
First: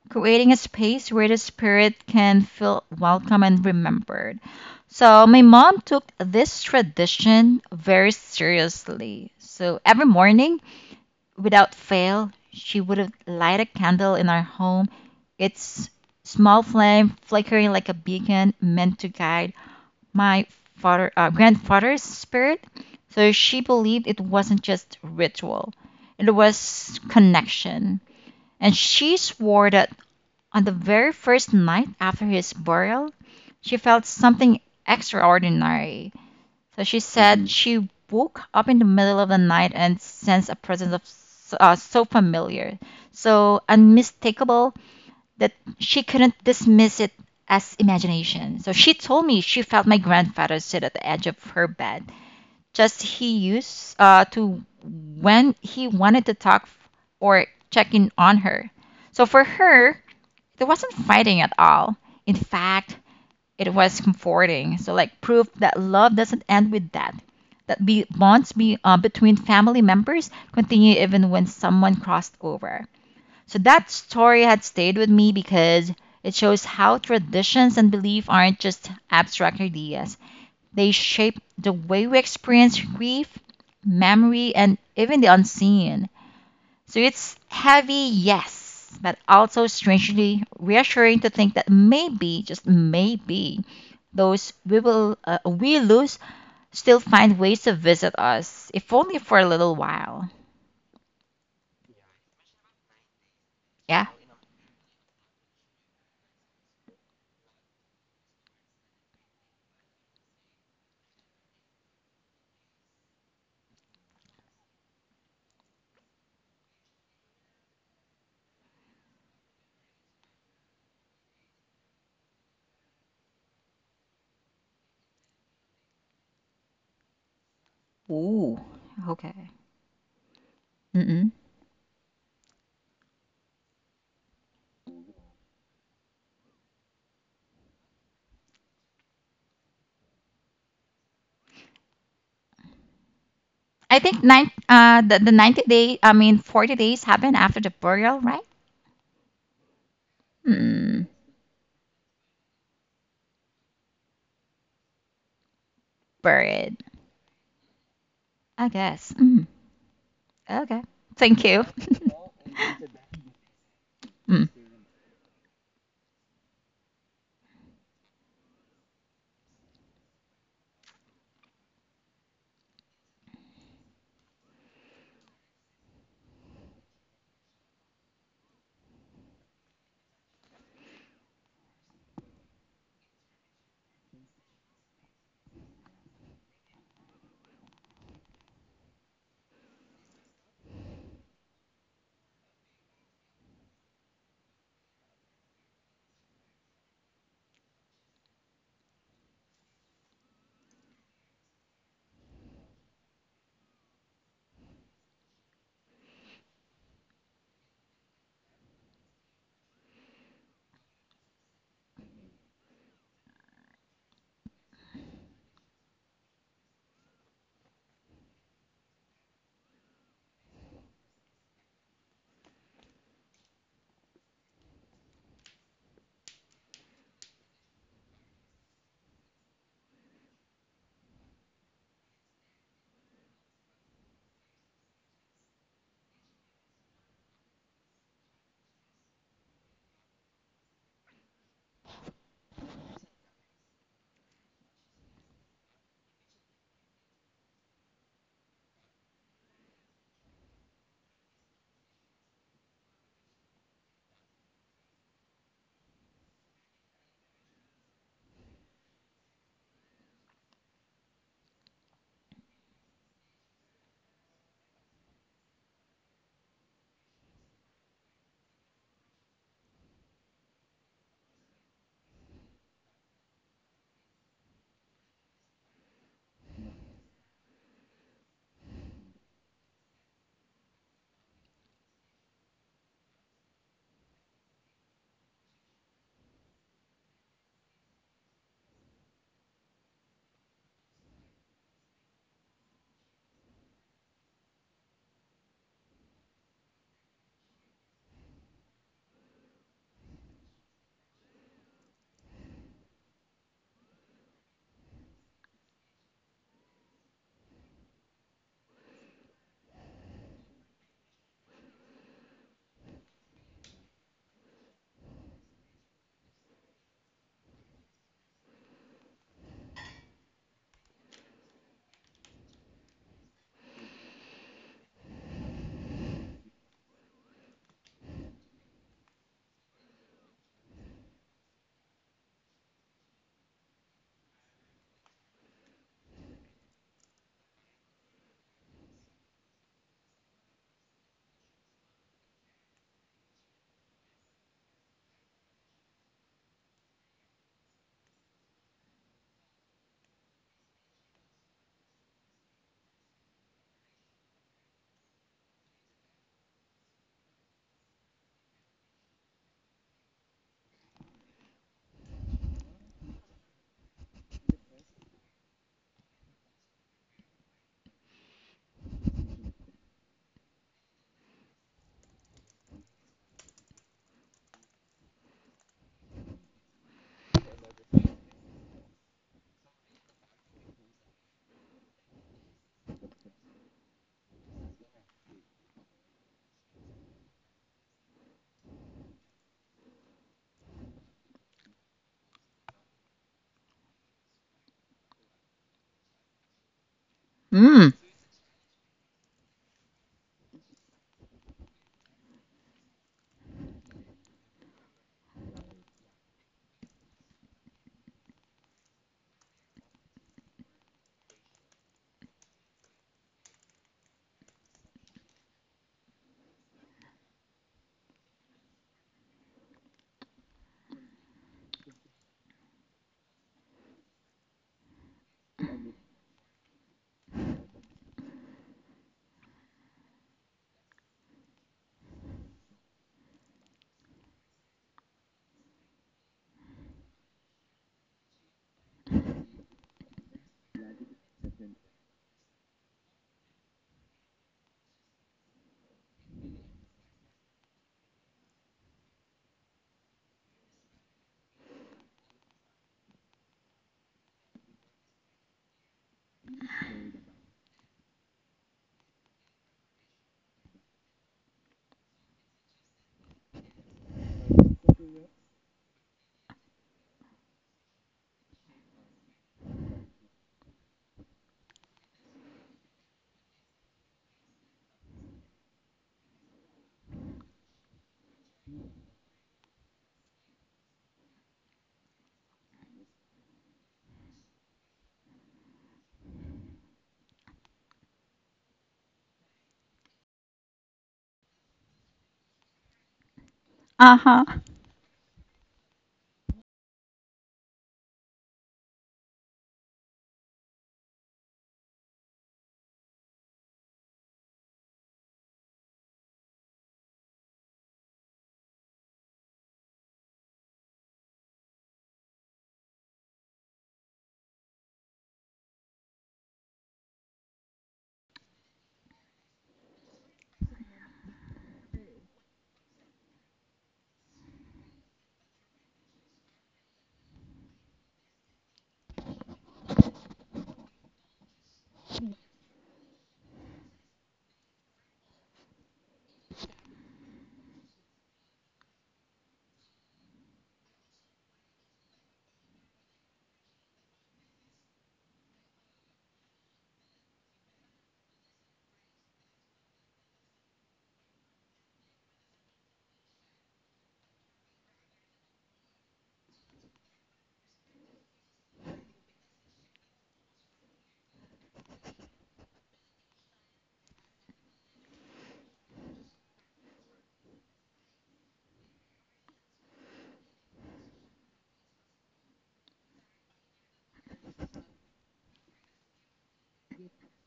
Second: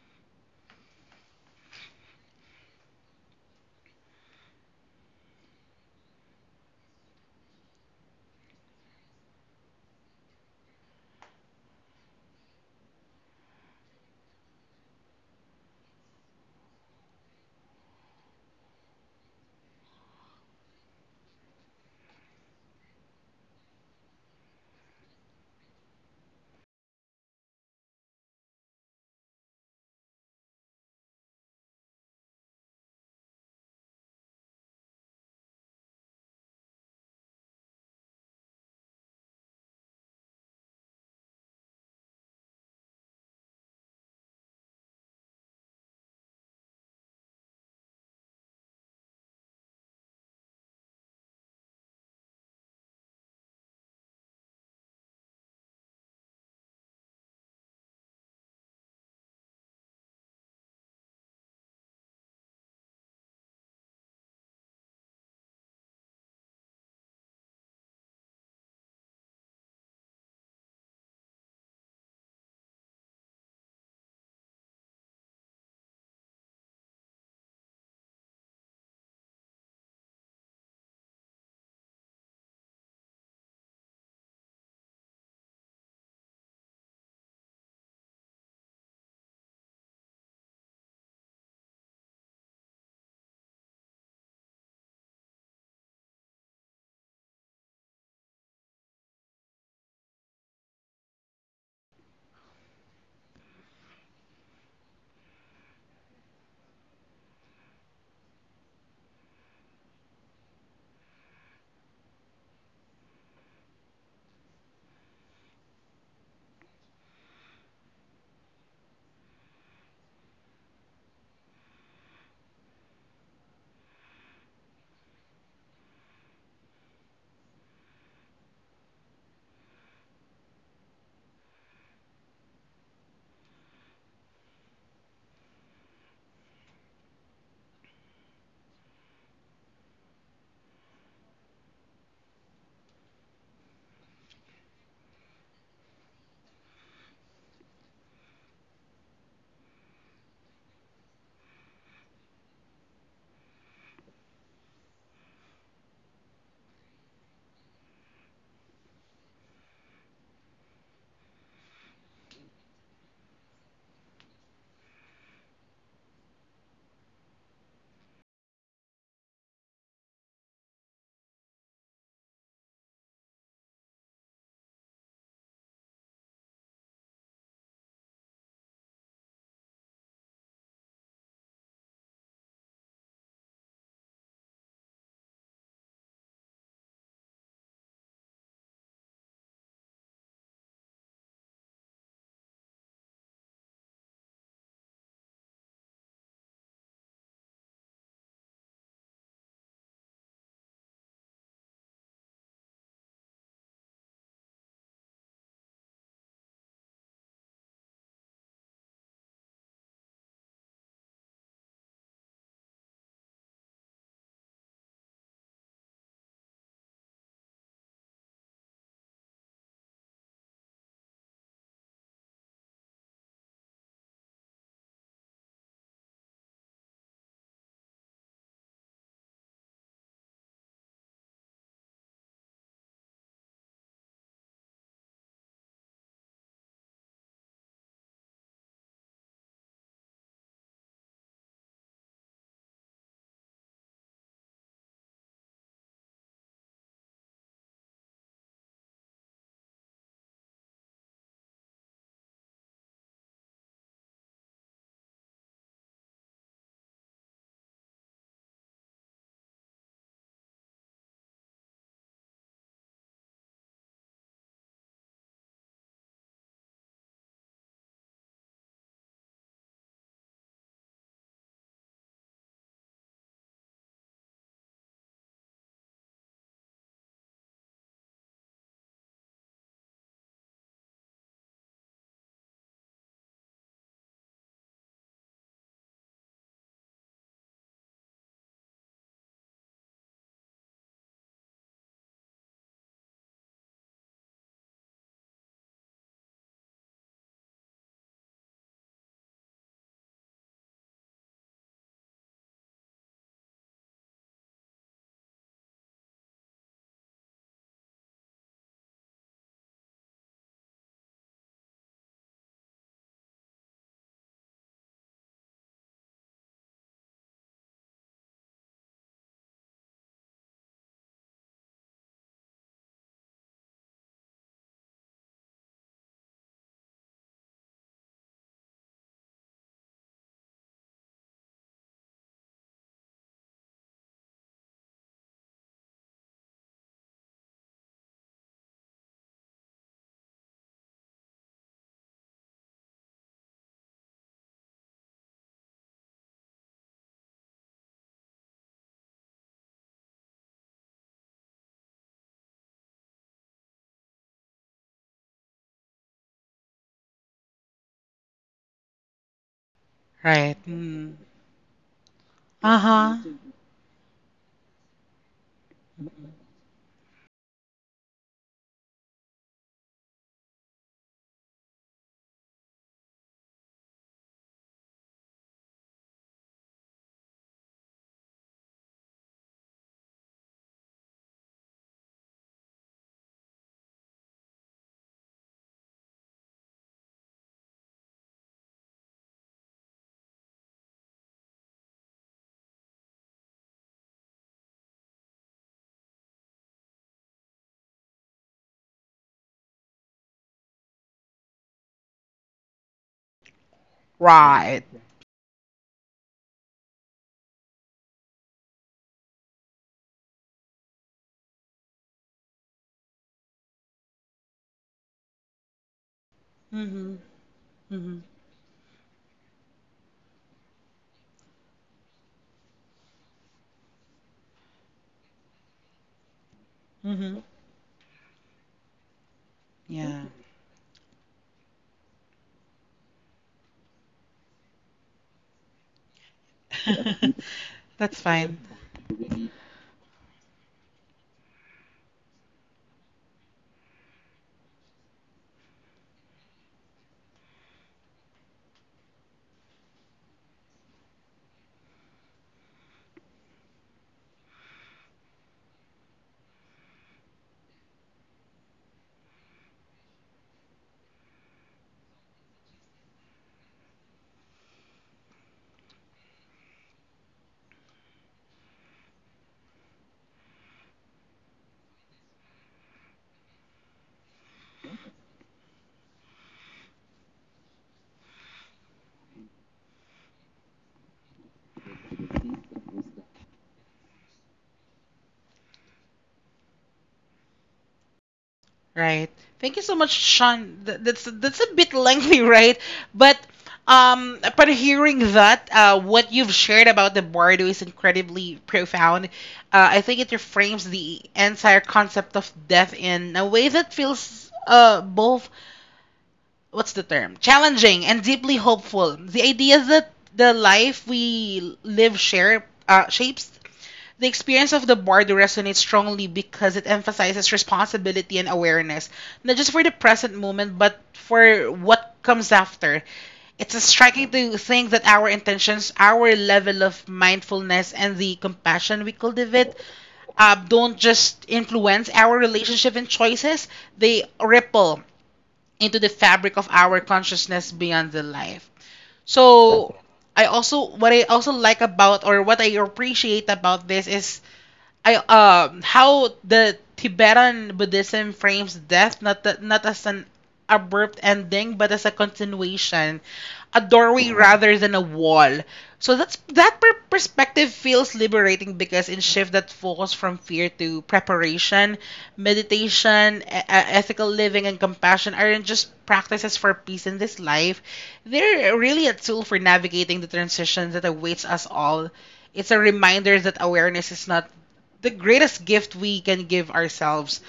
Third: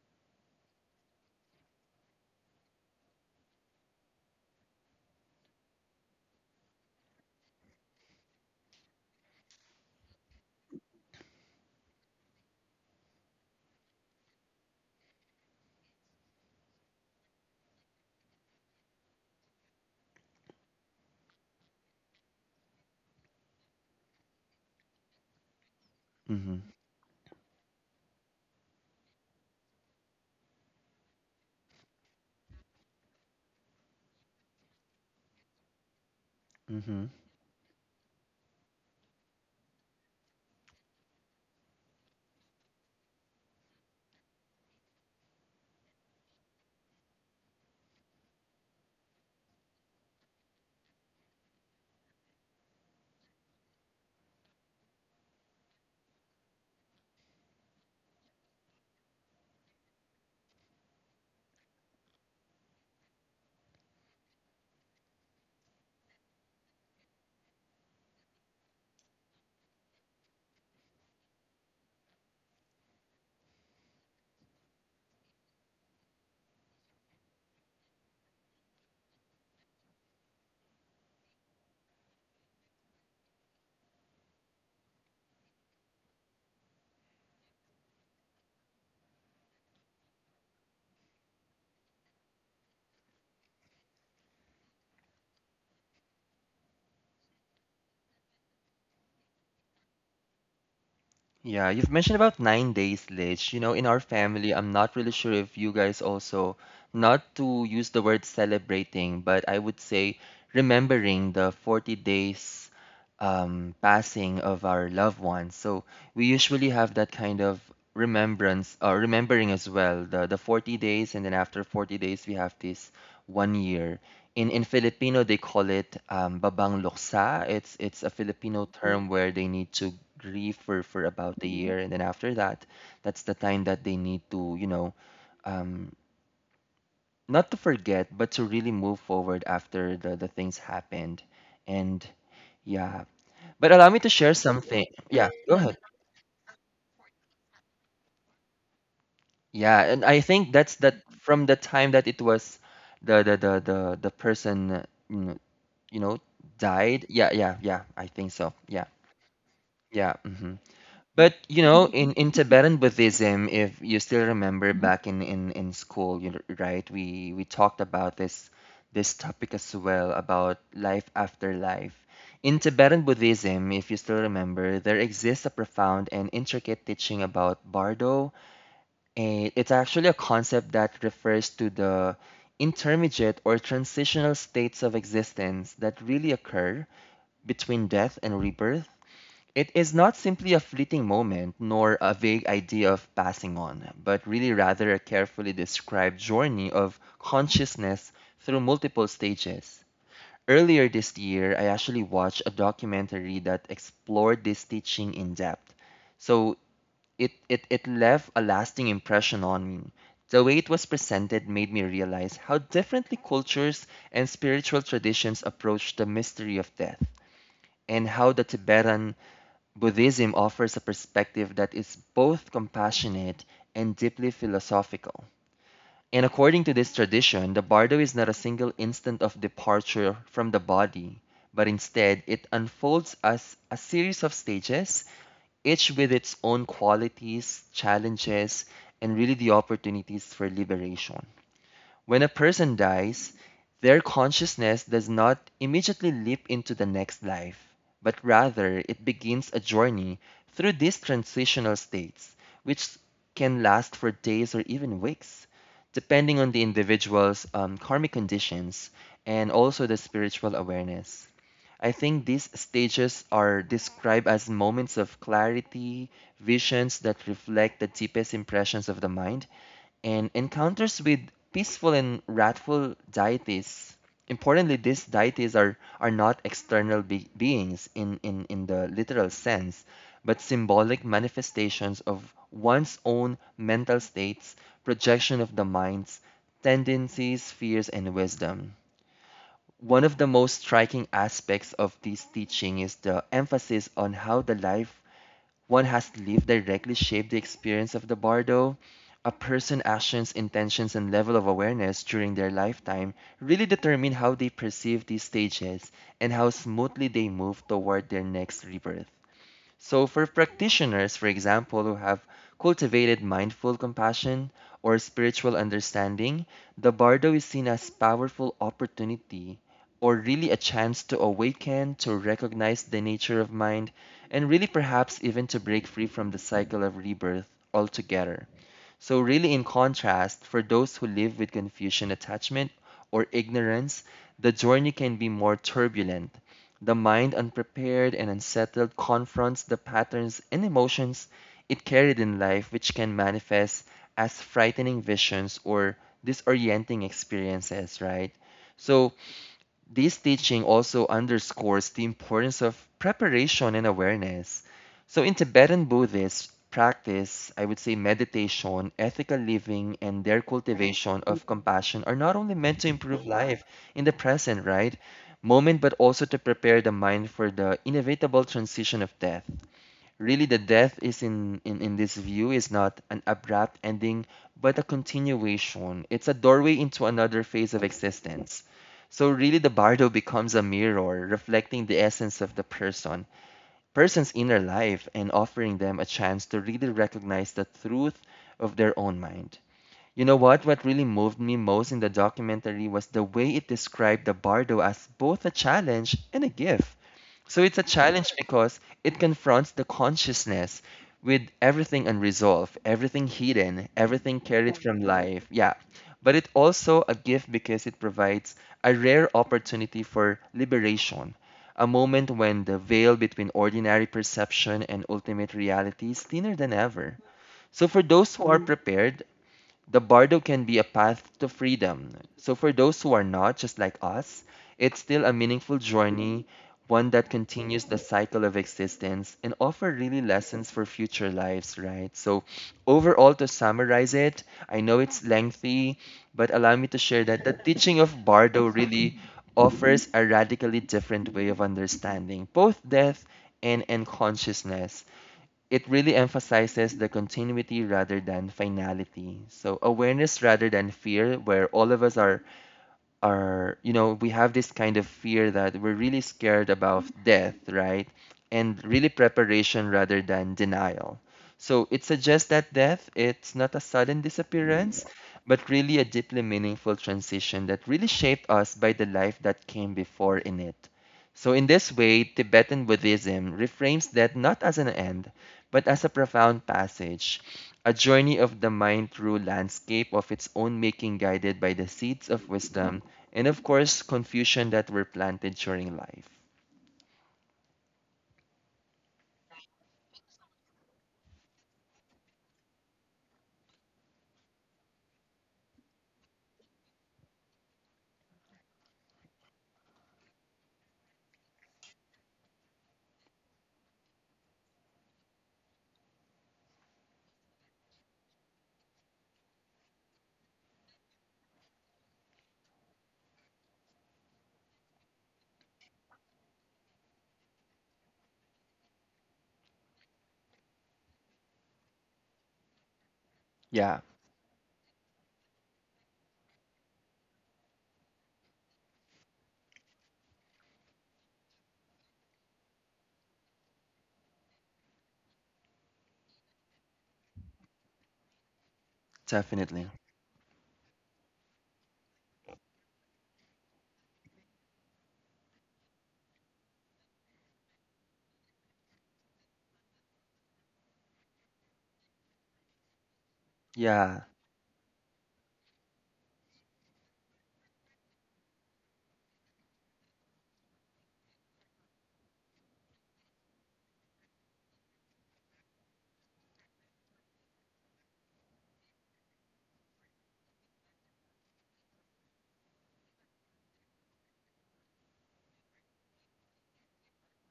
[SPEAKER 2] creating a space where the spirit can feel welcome and remembered. So my mom took this tradition very seriously. So every morning, without fail, she would light a candle in our home, its small flame flickering like a beacon meant to guide my grandfather's spirit. So she believed it wasn't just ritual, it
[SPEAKER 3] Mm-hmm.
[SPEAKER 2] was connection. And she swore that on the very first night after his burial, she felt something extraordinary. So she
[SPEAKER 3] Mm-hmm.
[SPEAKER 2] said, Mhm. she woke up in the middle of the night and sensed a presence of so familiar, so unmistakable that she couldn't dismiss it as imagination. So she told me she felt my grandfather sit at the edge of her bed, just he used to when he wanted to talk or check in on her. So for her, there wasn't fighting at all. In fact, it was comforting. So, like, proof that love doesn't end with death. That bonds between family members continue even when someone crossed over. So, that story had stayed with me because it shows how traditions and belief aren't just abstract ideas, they shape the way we experience grief, memory, and even the unseen. So it's heavy, yes, but also strangely reassuring to think that maybe, just maybe, those we lose still find ways to visit us, if only for a little while.
[SPEAKER 3] Yeah, you've mentioned about 9 days, Lich. You know, in our
[SPEAKER 2] Yeah.
[SPEAKER 3] family, I'm not really sure if you guys also, not to use the word celebrating, but I would say remembering the 40 days passing of our loved ones. So we usually have that kind of remembrance, remembering as well, the 40 days, and then after 40 days, we have this one year. In Filipino, they call it "babang luksa." It's a
[SPEAKER 2] Ooh.
[SPEAKER 3] Filipino term where
[SPEAKER 2] Okay.
[SPEAKER 3] they need to grieve for
[SPEAKER 2] Mm-mm.
[SPEAKER 3] about a year, and then after that, that's the time that they need to, um, not to forget, but to really move forward after the things happened. And yeah, but allow
[SPEAKER 2] I
[SPEAKER 3] me to
[SPEAKER 2] think
[SPEAKER 3] share
[SPEAKER 2] nine
[SPEAKER 3] something.
[SPEAKER 2] uh the,
[SPEAKER 3] Yeah,
[SPEAKER 2] the
[SPEAKER 3] go
[SPEAKER 2] 90
[SPEAKER 3] ahead.
[SPEAKER 2] day, I mean 40 days happen after the burial, right?
[SPEAKER 3] Yeah, and I think that's that
[SPEAKER 2] Hmm.
[SPEAKER 3] from the time that it was the person you know
[SPEAKER 2] Buried.
[SPEAKER 3] died. Yeah, yeah, yeah. I think so.
[SPEAKER 2] I
[SPEAKER 3] Yeah.
[SPEAKER 2] guess. Mm.
[SPEAKER 3] Yeah.
[SPEAKER 2] Okay.
[SPEAKER 3] But
[SPEAKER 2] Thank
[SPEAKER 3] you
[SPEAKER 2] you.
[SPEAKER 3] know, in, in Tibetan Buddhism, if you still
[SPEAKER 2] Mm.
[SPEAKER 3] remember Mhm. back in, in school, you know, right? We talked about this this topic as well about life after life. In Tibetan Buddhism, if you still remember, there exists a profound and intricate teaching about bardo. And it's actually a concept that refers to the intermediate or transitional states of existence that really occur between death and rebirth. It is not simply a fleeting moment nor a vague idea of passing on, but really rather a carefully described journey of consciousness through multiple stages. Earlier this year, I actually watched a documentary that explored this teaching in depth. So it left a lasting impression on me. The way it was presented made me realize how differently cultures and spiritual traditions approach the mystery of death and how the Tibetan Buddhism offers a perspective that is both compassionate and deeply philosophical. And according to this tradition, the bardo is not a single instant of departure from the body, but instead it unfolds as a series of stages, each with its own qualities, challenges, and really the opportunities for liberation. When a person dies, their consciousness does not immediately leap into the next life, but rather it begins a journey through these transitional states, which can last for days or even weeks, depending on the individual's karmic conditions and also the spiritual awareness. I think these stages are described as moments of clarity, visions that reflect the deepest impressions of the mind, and encounters with peaceful and wrathful deities. Importantly, these deities are not external beings in the literal sense, but symbolic manifestations of one's own mental states, projection of the mind's tendencies, fears, and wisdom. One of the most striking aspects of this teaching is the emphasis on how the life one has lived directly shaped the experience of the bardo. A person's actions, intentions, and level of awareness during their lifetime really determine how they perceive these stages and how smoothly they move toward their next rebirth. So, for practitioners, for example, who have cultivated mindful compassion or spiritual understanding, the bardo is seen as powerful opportunity or really a chance to awaken, to recognize the nature of mind, and really perhaps even to break free from the cycle of rebirth altogether. So, really, in contrast, for those who live with Confucian attachment or ignorance, the journey can be more turbulent, the mind, unprepared and unsettled, confronts the patterns and emotions it carried in life, which can manifest as frightening visions or disorienting experiences, right? So, this teaching also underscores the importance of preparation and awareness. So, in Tibetan Buddhist practice, I would say meditation, ethical living, and their
[SPEAKER 1] Right.
[SPEAKER 3] cultivation of compassion are not only
[SPEAKER 1] Uh
[SPEAKER 3] meant to
[SPEAKER 1] huh.
[SPEAKER 3] improve life in the present, right? Moment, but also to prepare the mind for the inevitable transition of death. Really, the death is in this view is not an abrupt ending, but a continuation. It's a doorway into another phase of existence. So really, the bardo becomes a mirror, reflecting the essence of the person, person's inner life, and offering them a chance to really recognize the truth of their own mind. You know what? What really moved me most in the documentary was the way it described the bardo as both a challenge and a gift. So it's a
[SPEAKER 2] Mm.
[SPEAKER 3] challenge because it confronts the consciousness with everything unresolved, everything hidden, everything carried
[SPEAKER 1] Right.
[SPEAKER 3] from life. Yeah. But it also a gift because it provides a rare opportunity for liberation, a moment when the veil between ordinary perception and ultimate reality is thinner than
[SPEAKER 1] Mhm.
[SPEAKER 3] ever. So for
[SPEAKER 1] Mhm.
[SPEAKER 3] those who are prepared, the bardo can be a path to freedom. So for those who are not, just like us, it's still a meaningful journey, one that
[SPEAKER 1] Mhm.
[SPEAKER 3] continues the cycle of existence and offer
[SPEAKER 1] Yeah.
[SPEAKER 3] really lessons for future lives, right? So overall, to summarize it, I know it's lengthy, but allow me to share that the teaching
[SPEAKER 1] That's
[SPEAKER 3] of
[SPEAKER 1] fine.
[SPEAKER 3] bardo really offers a radically different way of understanding both death and consciousness it really emphasizes the continuity rather than finality. So awareness rather than fear, where all of us are, you know, we have this kind of fear that we're really scared about death, right? And really preparation rather than denial. So it suggests that death, it's not a sudden disappearance, but really a deeply meaningful transition that really shaped us by the life that came before in it. So in this way, Tibetan Buddhism reframes death not as an end, but as a profound passage, a journey of the mind through landscape of its own making guided by the seeds of wisdom and of course, confusion that were planted during life.
[SPEAKER 1] Right. Thank you so much, Sean. That's a bit lengthy, right? But um,
[SPEAKER 2] Uh-huh.
[SPEAKER 1] but hearing that, what you've shared about the bardo is incredibly profound. I think it reframes the entire concept of death in a way that feels both, what's the term, challenging and deeply hopeful. The idea that the life we live share shapes the experience of the board resonates strongly because it emphasizes responsibility and awareness, not just for the present moment, but for what comes after. It's
[SPEAKER 3] Yeah,
[SPEAKER 1] striking to think that our intentions, our level of mindfulness, and the compassion we cultivate don't just influence our relationship and choices, they ripple into the fabric of our consciousness beyond the life.
[SPEAKER 3] definitely.
[SPEAKER 1] So I also what I also like about or what I appreciate about this is I how the Tibetan Buddhism frames death not as an abrupt ending but as a continuation, a
[SPEAKER 3] Yeah,
[SPEAKER 1] doorway rather than a wall. So perspective feels liberating because it shifts that focus from fear to preparation, meditation, ethical living, and compassion aren't just practices for peace in this life. They're really a tool for navigating the transitions that awaits us all. It's a reminder that awareness is not the greatest gift we can give ourselves,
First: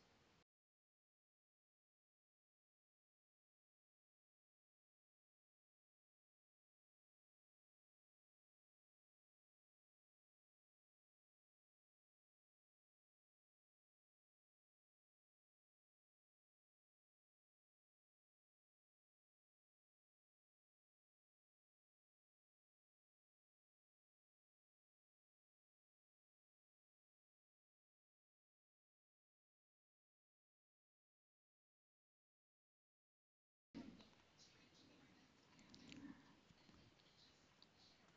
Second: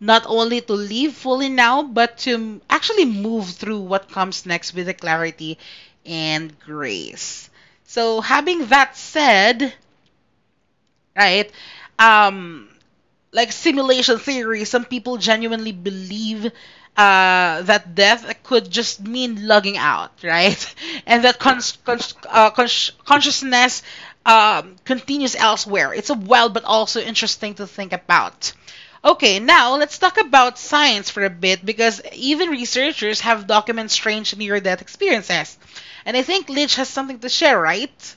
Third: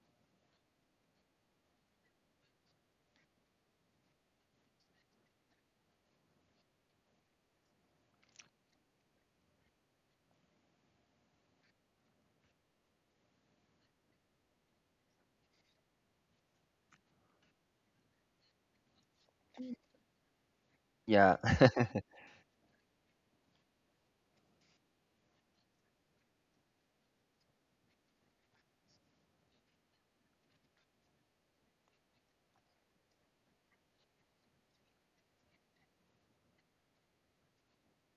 [SPEAKER 1] not only to live fully now, but to actually move through what comes next with the clarity and grace. So, having that said, right, um, like simulation theory, some people genuinely believe that death could just mean lugging out, right? And
[SPEAKER 3] yeah.
[SPEAKER 1] that consciousness continues elsewhere. It's a wild but also interesting to think about. Okay, now let's talk about science for a bit because even researchers have documented strange near death experiences. And I think Lidge has something to share, right?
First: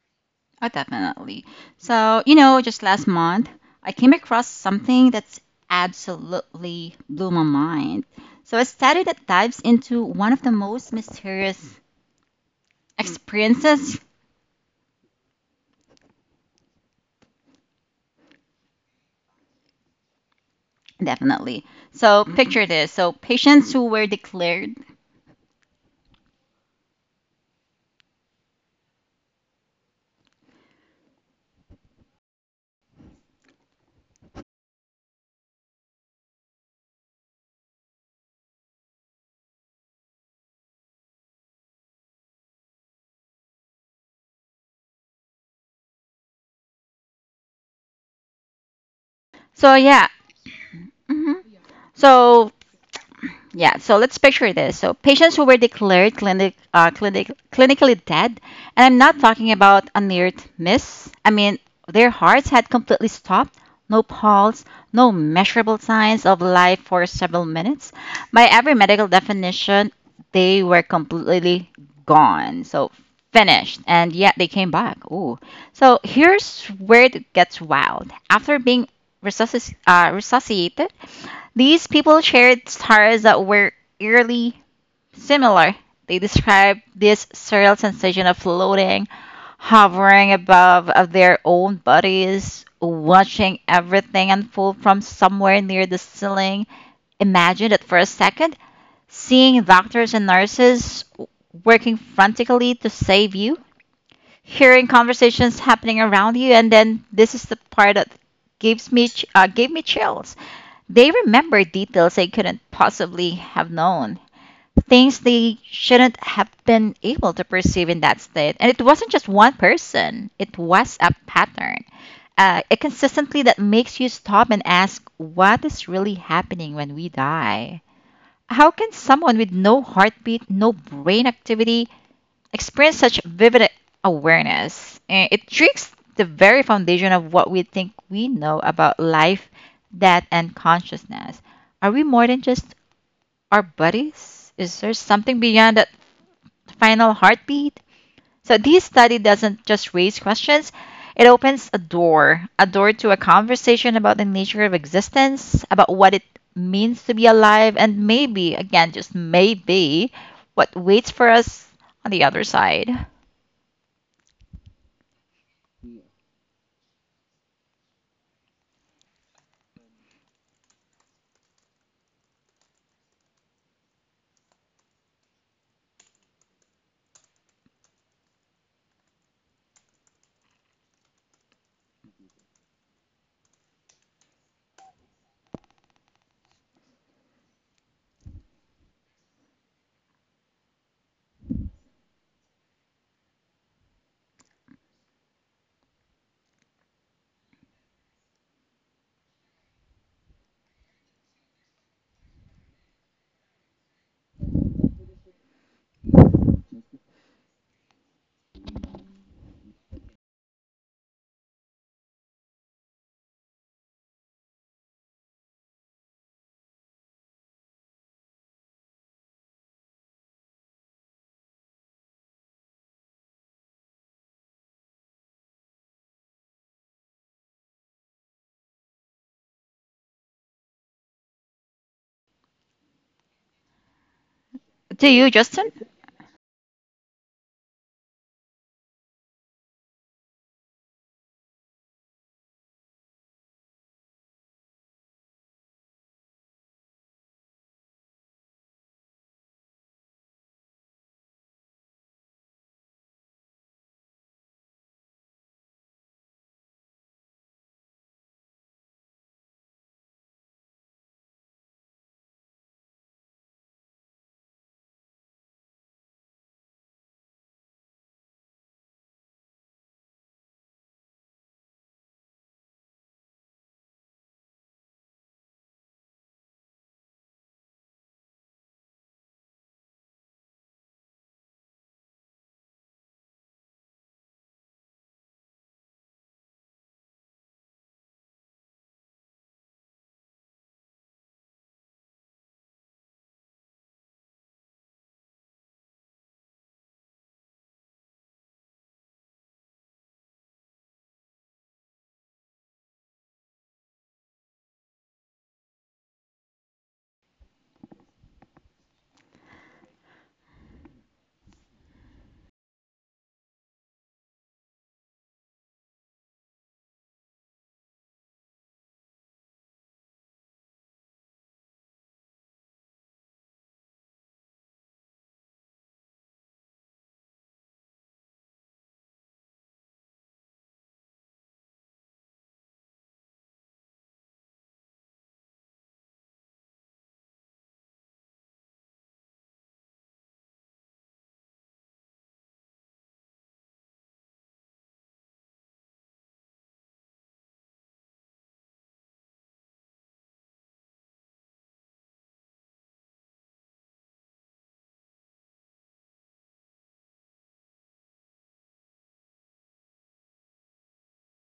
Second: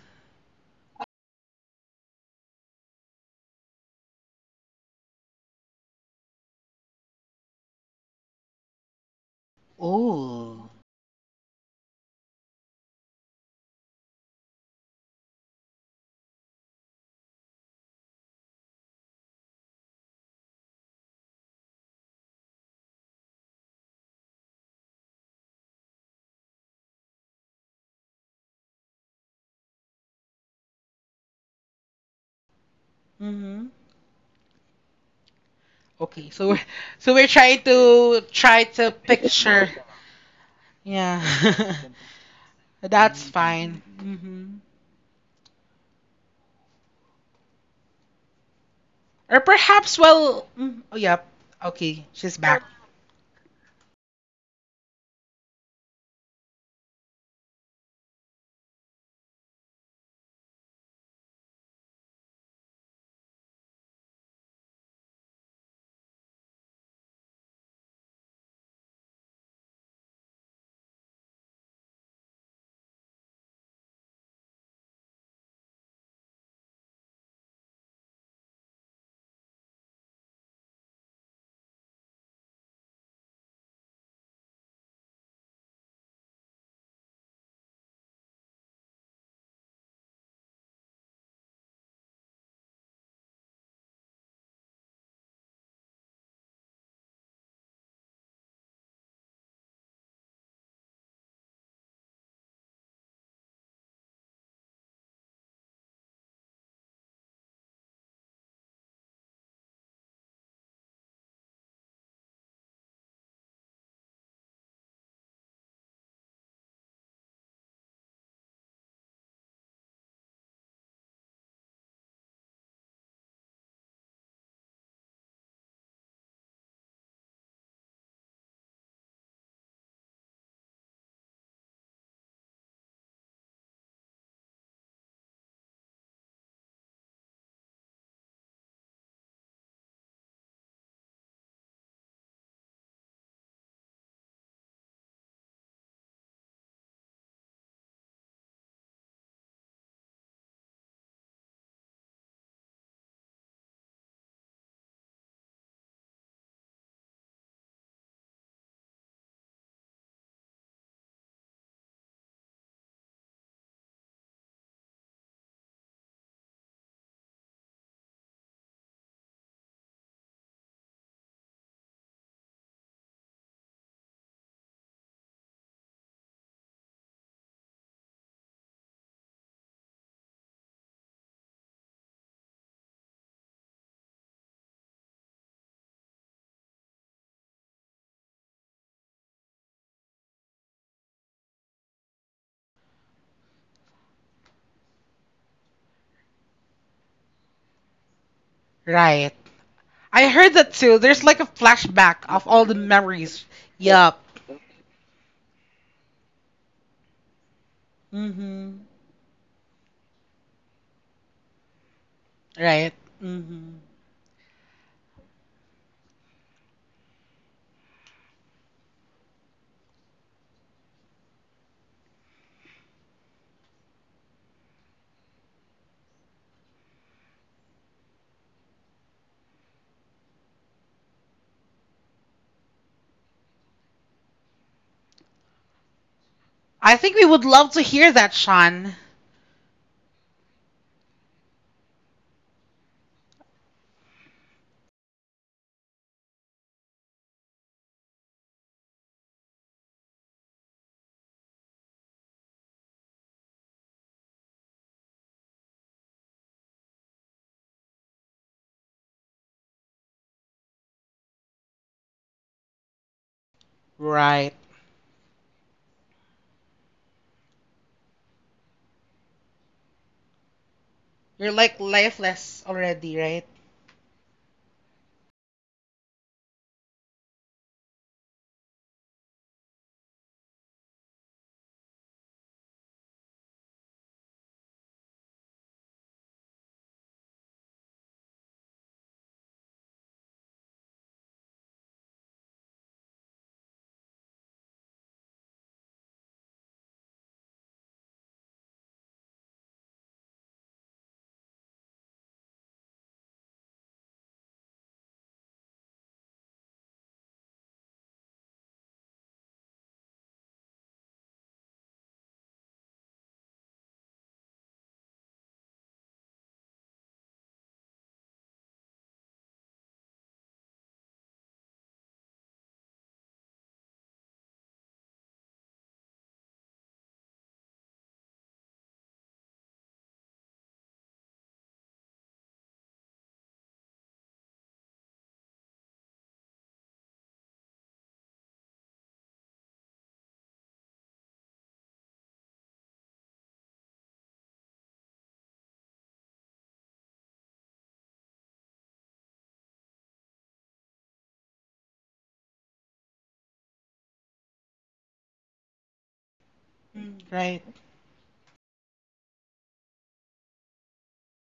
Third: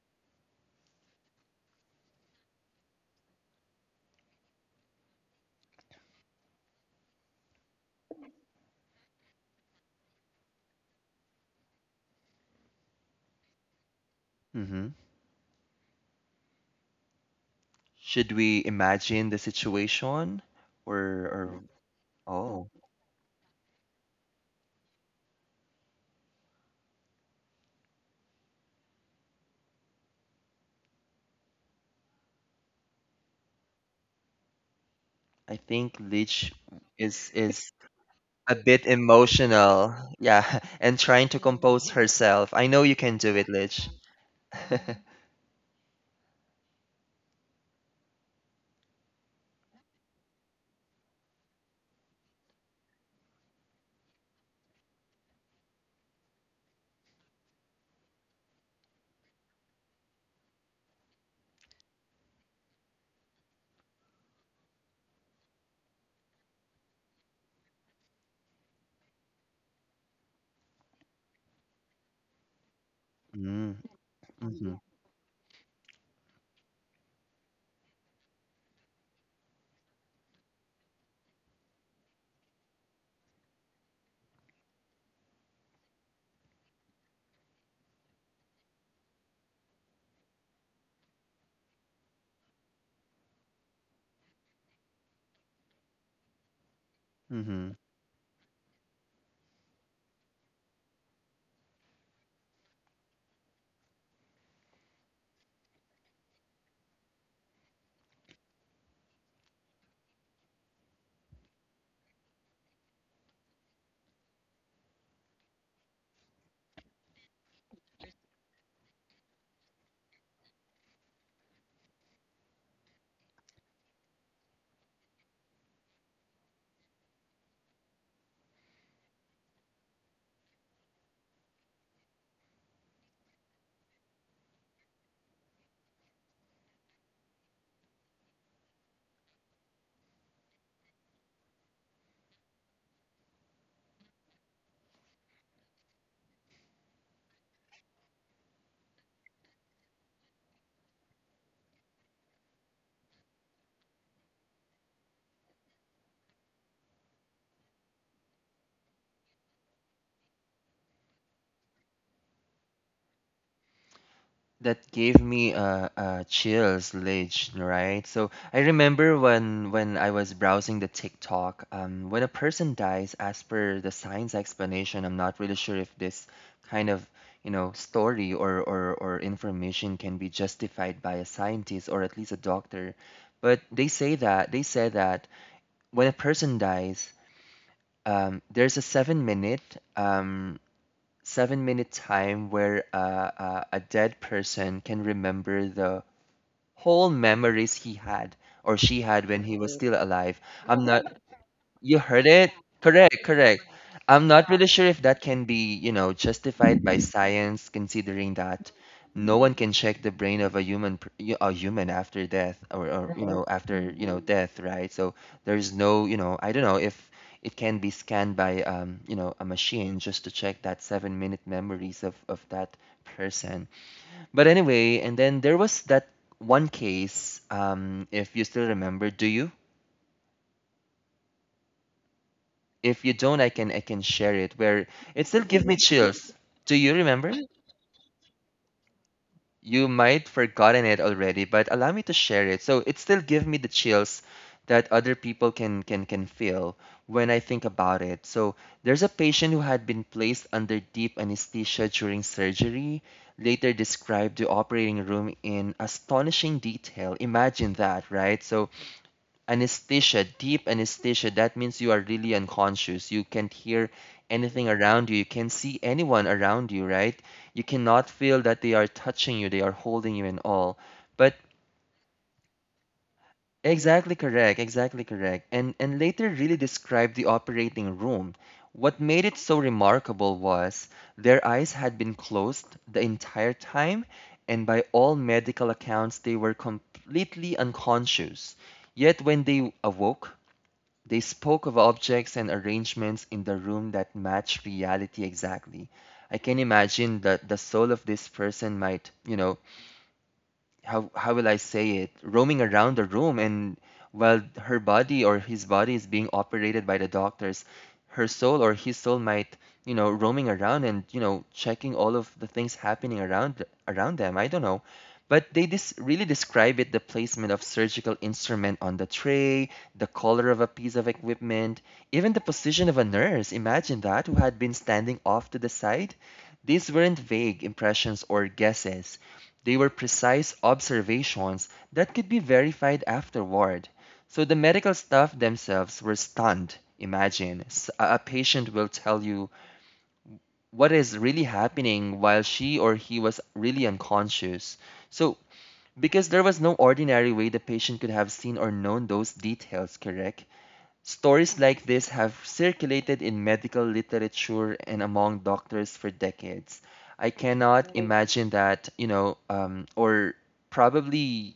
[SPEAKER 2] Oh, definitely. So, you know, just last month, I came across something that's absolutely blew my mind. So, a study that dives into one of the
[SPEAKER 1] Oh,
[SPEAKER 2] most mysterious experiences.
[SPEAKER 3] hmm Should we imagine the situation or or
[SPEAKER 2] Definitely. So,
[SPEAKER 3] oh,
[SPEAKER 2] picture this. So, patients who were declared.
[SPEAKER 1] mm-hmm.
[SPEAKER 3] I think
[SPEAKER 1] Okay, so
[SPEAKER 3] Leech
[SPEAKER 1] so we're
[SPEAKER 3] is
[SPEAKER 1] trying
[SPEAKER 3] is
[SPEAKER 1] to
[SPEAKER 3] a
[SPEAKER 1] try
[SPEAKER 3] bit
[SPEAKER 1] to picture.
[SPEAKER 3] emotional. Yeah, and
[SPEAKER 1] Yeah,
[SPEAKER 3] trying to compose herself. I know you can
[SPEAKER 1] that's
[SPEAKER 3] do it,
[SPEAKER 1] fine.
[SPEAKER 3] Leech.
[SPEAKER 1] Hmm. Or
[SPEAKER 2] So,
[SPEAKER 1] perhaps,
[SPEAKER 2] yeah.
[SPEAKER 1] well, oh, yeah,
[SPEAKER 2] Mhm.
[SPEAKER 1] okay, she's
[SPEAKER 2] So,
[SPEAKER 1] back.
[SPEAKER 2] yeah, so let's picture this. So patients who were declared clinically dead, and I'm not talking about a near miss. I mean, their hearts had completely stopped, no pulse, no measurable signs of life for several minutes. By every medical definition, they were completely gone. So
[SPEAKER 3] Mm-hmm.
[SPEAKER 2] finished, and yet they came back. Ooh. So here's where it gets wild. After being resuscitated, these people shared stars that were eerily similar. They described this surreal sensation of floating, hovering above of their own bodies, watching everything unfold from somewhere near the ceiling.
[SPEAKER 3] Mm-hmm.
[SPEAKER 2] Imagine that for a second, seeing doctors and nurses working frantically to save you, hearing conversations happening around you, and then this is the part that gave me chills. They remembered details they couldn't possibly have known, things they shouldn't have been able to perceive in that state. And it wasn't just one person, it was a pattern, a consistency that makes you stop and ask, what is really happening when we die? How can someone with no heartbeat, no brain activity, experience such vivid awareness? It tricks the very foundation of what we think we know about life, death, and consciousness. Are we more than just our bodies? Is there something beyond that final heartbeat? So, this study doesn't just raise questions, it opens a door, a door to a conversation about the nature of existence, about what it means to be alive, and maybe, again, just maybe, what waits for us on the other side.
[SPEAKER 3] That gave me chills, Lidge, right? So I remember when I was browsing the TikTok, when a person dies, as per the science explanation, I'm not really sure if this kind of, you know, story or information can be justified by a scientist or at least a doctor. But they say that when a person dies, there's a 7-minute 7-minute time where a dead person can remember the whole memories he had or she had
[SPEAKER 1] Right.
[SPEAKER 3] when he was still
[SPEAKER 1] I
[SPEAKER 3] alive.
[SPEAKER 1] heard that
[SPEAKER 3] I'm
[SPEAKER 1] too.
[SPEAKER 3] not
[SPEAKER 1] There's like a
[SPEAKER 3] you
[SPEAKER 1] flashback
[SPEAKER 3] heard
[SPEAKER 1] of
[SPEAKER 3] it?
[SPEAKER 1] all the
[SPEAKER 3] Correct,
[SPEAKER 1] memories.
[SPEAKER 3] correct.
[SPEAKER 1] Yup.
[SPEAKER 3] I'm not really sure if that can be, you know, justified by science, considering that
[SPEAKER 1] Hmm.
[SPEAKER 3] no one can check the brain of a human, a human after death,
[SPEAKER 1] Right.
[SPEAKER 3] or you Mhm. know,
[SPEAKER 1] Hmm.
[SPEAKER 3] after you know death, right? So there's no, you know, I don't know if it can be scanned by, you know, a machine just to check that seven-minute memories of that person. But anyway, and then there was that one case, if you still remember, do you? If you don't, I can share it where
[SPEAKER 2] Do
[SPEAKER 3] it
[SPEAKER 2] you,
[SPEAKER 3] still give me
[SPEAKER 2] Justin?
[SPEAKER 3] chills. Do you
[SPEAKER 1] I think we
[SPEAKER 3] remember?
[SPEAKER 1] would love to hear that, Sean.
[SPEAKER 3] You might forgotten it already, but allow me to share it. So it still give me the chills that other people can feel when I think about it. So there's a patient who had been placed under deep anesthesia during surgery, later described the operating room in astonishing detail. Imagine that, right? So anesthesia, deep anesthesia. That means you are really unconscious. You can't hear
[SPEAKER 1] Right.
[SPEAKER 3] anything around you. You can't see anyone around you, right? You cannot feel that they are touching you, they are holding you and all. But
[SPEAKER 1] You're like lifeless already, right?
[SPEAKER 3] exactly correct, exactly correct. And later really described the operating room. What made it so remarkable was their eyes had been closed the entire time, and by all medical accounts, they were completely unconscious. Yet when they awoke, they spoke of objects and arrangements in the room that matched reality exactly. I can imagine that the soul of this person might, you know, how will I say it, roaming around the room and while her body or his body is being operated by the doctors, her soul or his soul might, you know, roaming around and, you know, checking all of the things happening around them. I don't know. But they dis really describe it, the placement of surgical instrument on the tray, the color of a piece of equipment, even the position of a nurse. Imagine that, who had been standing off to the side. These weren't vague impressions or guesses. They were precise observations that could be verified afterward. So the medical staff themselves were stunned. Imagine a patient will tell you what is really happening while she or he was really unconscious. So, because there was no ordinary way the patient could have seen or known those details, correct? Stories like this have circulated in medical literature and among doctors for decades.
[SPEAKER 1] Mm.
[SPEAKER 3] I
[SPEAKER 1] Right.
[SPEAKER 3] cannot Right. imagine that, you know, or probably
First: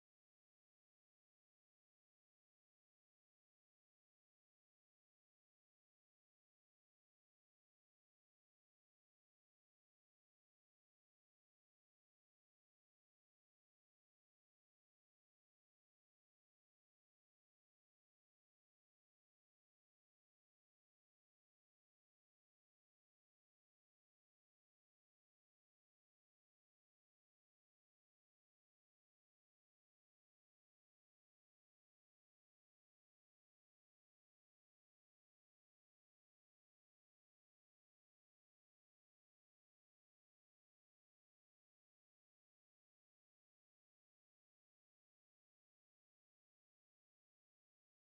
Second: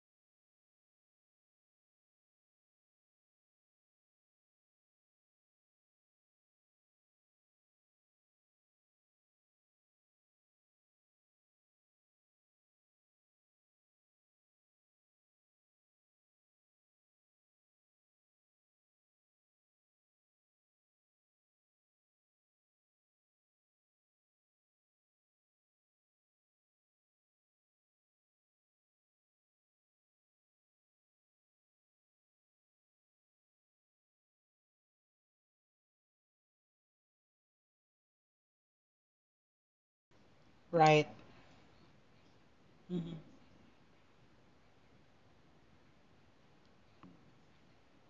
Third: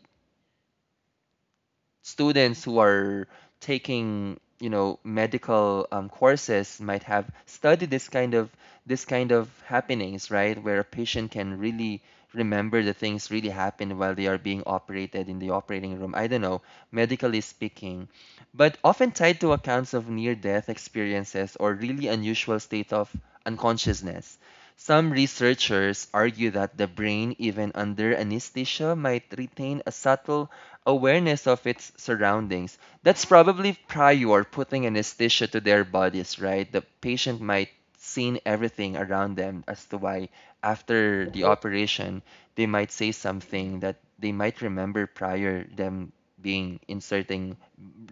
[SPEAKER 3] students who are taking you know medical courses might have studied this kind of happenings right where a patient can really remember the things really happened while they are being operated in the operating room I don't know medically speaking but often tied to accounts of near death experiences or really unusual state of unconsciousness some researchers argue that the brain, even under anesthesia, might retain a subtle awareness of its surroundings. That's probably prior putting anesthesia to their bodies, right? The patient might seen everything around them as to why
[SPEAKER 1] Right.
[SPEAKER 3] after the operation they might say
[SPEAKER 1] Hmm.
[SPEAKER 3] something that they might remember prior them being inserting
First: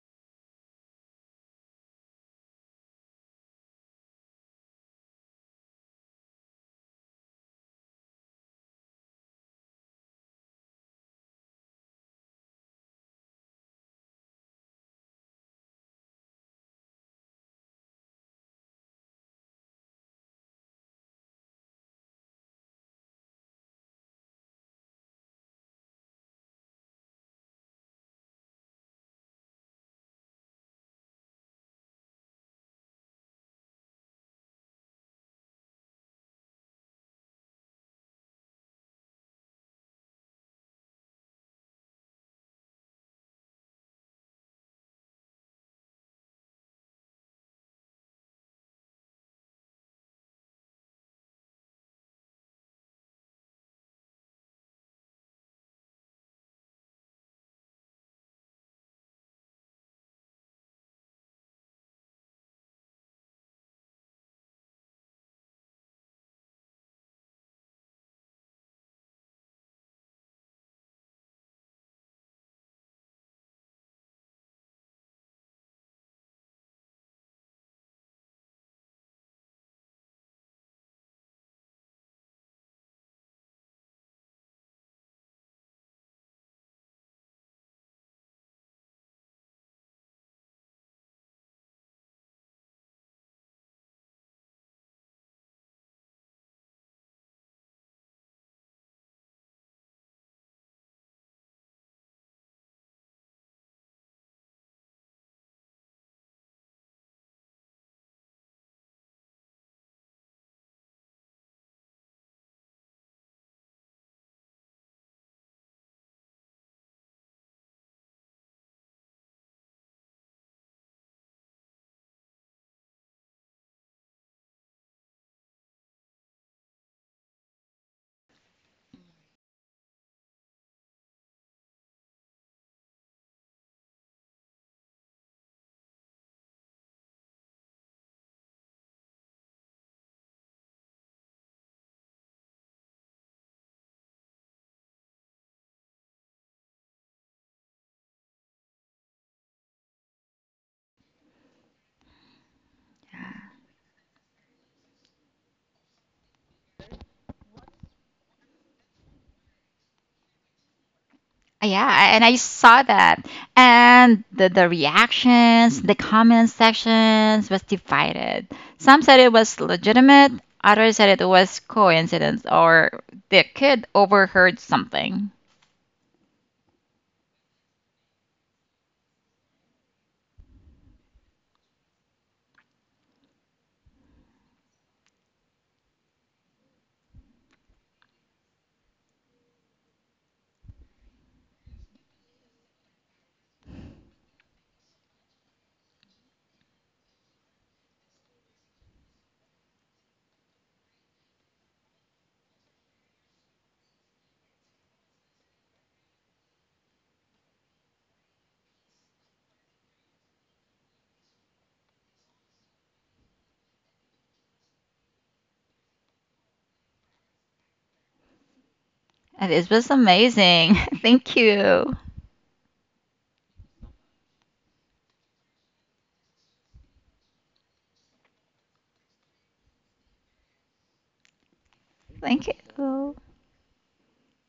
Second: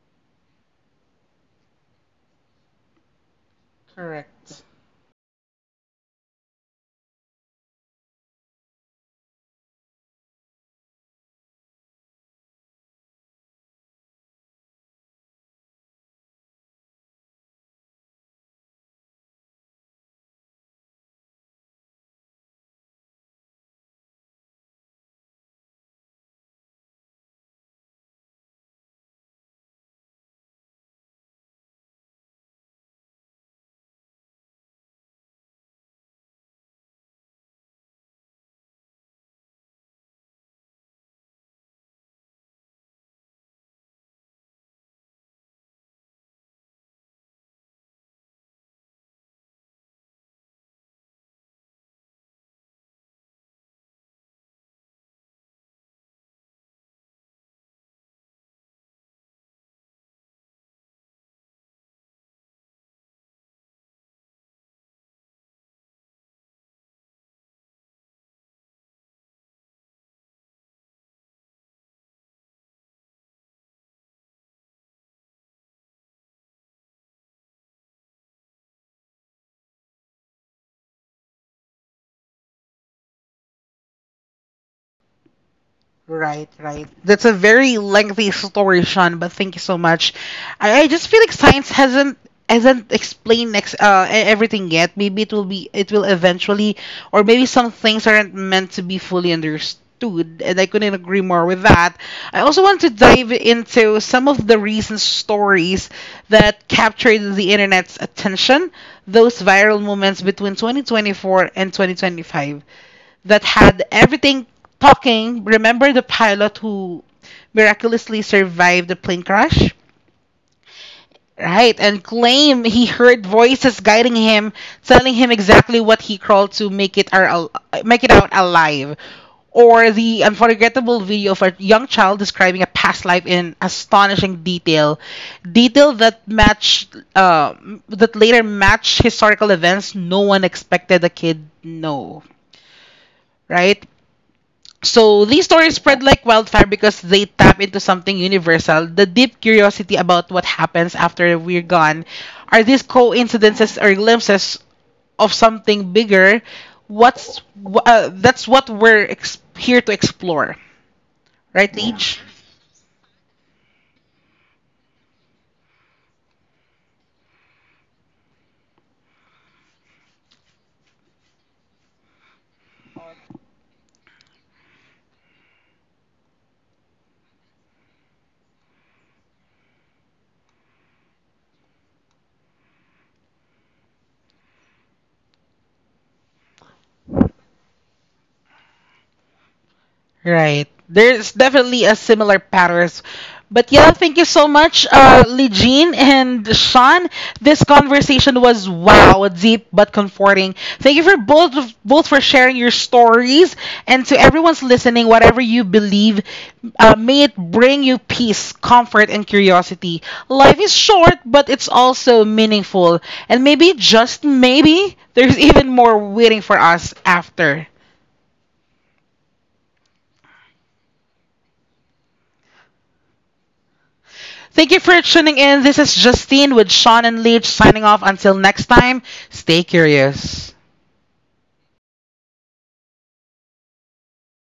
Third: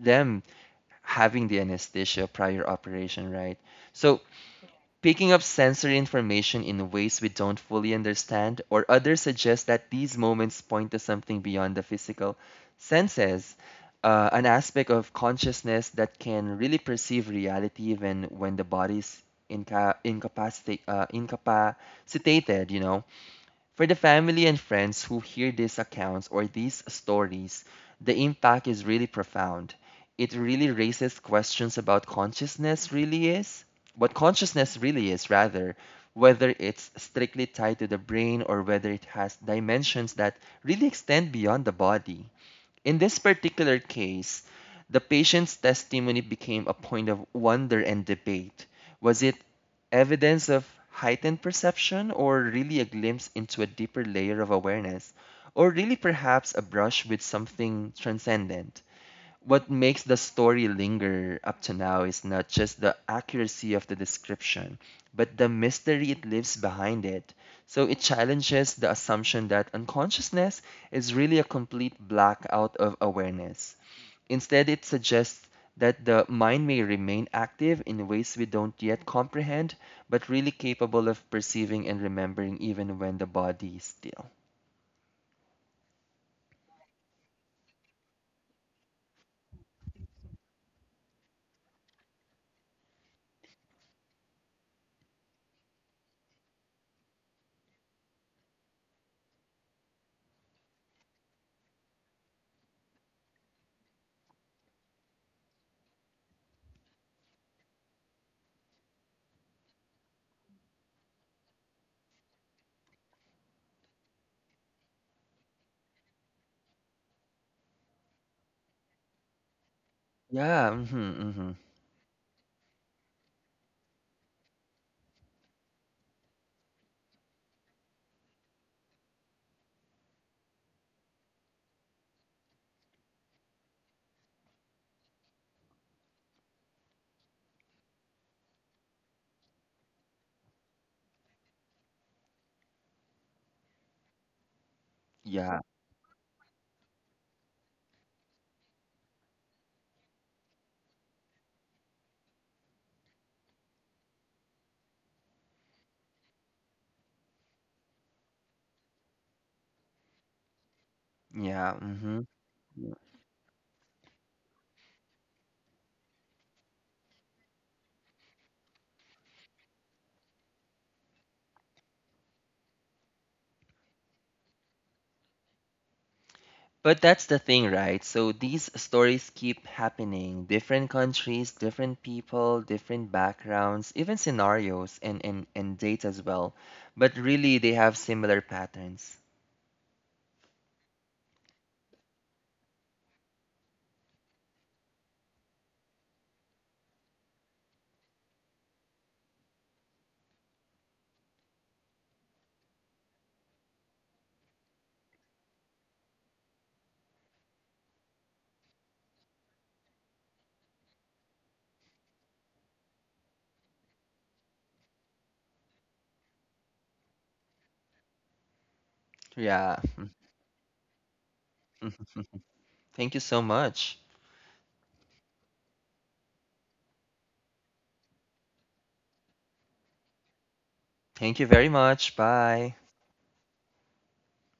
[SPEAKER 3] them having the anesthesia prior operation, right? So
[SPEAKER 1] Correct.
[SPEAKER 3] Picking up sensory information in ways we don't fully understand, or others suggest that these moments point to something beyond the physical senses, an aspect of consciousness that can really perceive reality even when the body's incapacitated, you know. For the family and friends who hear these accounts or these stories, the impact is really profound. It really raises questions about consciousness really is, what consciousness really is, rather, whether it's strictly tied to the brain or whether it has dimensions that really extend beyond the body. In this particular case, the patient's testimony became a point of wonder and debate. Was it evidence of heightened perception, or really a glimpse into a deeper layer of awareness, or really perhaps a brush with something transcendent? What makes the story linger up to now is not just the accuracy of the description, but the mystery it leaves behind it. So it challenges the assumption that unconsciousness is really a complete blackout of awareness. Instead, it suggests that the mind may remain active in ways we don't yet comprehend, but really capable of perceiving and remembering even when the body is still.
[SPEAKER 1] Right, right. That's a very lengthy story, Sean, but thank you so much. I just feel like science hasn't explained everything yet. Maybe it will eventually, or maybe some things aren't meant to be fully understood, and I couldn't agree more with that. I also want to dive into some of the recent stories that captured the internet's attention, those viral moments between 2024 and 2025 that had everything talking. Remember the pilot who miraculously survived the plane crash?
[SPEAKER 3] Yeah, hmm hmm
[SPEAKER 1] Right, and claim he heard voices guiding him, telling him exactly what he crawled to make it out alive. Or the unforgettable video of a young child describing a past life in astonishing detail, detail that matched that later matched historical events no one expected the kid know. Right, so these
[SPEAKER 3] Yeah,
[SPEAKER 1] stories spread like wildfire because they tap into something universal. The deep curiosity about what happens after we're gone. Are these coincidences or glimpses of something bigger? That's what we're here to explore,
[SPEAKER 3] yeah,
[SPEAKER 1] right, yeah.
[SPEAKER 2] Yeah,
[SPEAKER 1] Leech?
[SPEAKER 2] and
[SPEAKER 3] mhm.
[SPEAKER 2] I saw that. And the reactions, the comment sections was divided. Some said it was legitimate, others said it was coincidence or the kid overheard something.
[SPEAKER 3] But that's the thing, right? So these stories keep happening. Different countries, different people, different backgrounds, even scenarios and dates as well. But really, they have similar patterns.
[SPEAKER 1] Right. There's definitely a similar patterns. But yeah, thank you so much, Lejean and Sean. This conversation was, wow, deep but comforting. Thank you both for sharing your stories, and to everyone's listening, whatever you believe, may it bring you peace, comfort, and curiosity. Life is short, but it's also meaningful, and maybe, just maybe, there's even more waiting for us after.
[SPEAKER 2] And it
[SPEAKER 3] Yeah.
[SPEAKER 2] was amazing. Thank you.
[SPEAKER 3] Mhm. Thank you so much.
[SPEAKER 1] Thank you for tuning in. This is Justine with Sean and Leach signing off. Until next time, stay curious.
[SPEAKER 3] Thank you very much.
[SPEAKER 2] Thank
[SPEAKER 3] Bye.
[SPEAKER 2] you.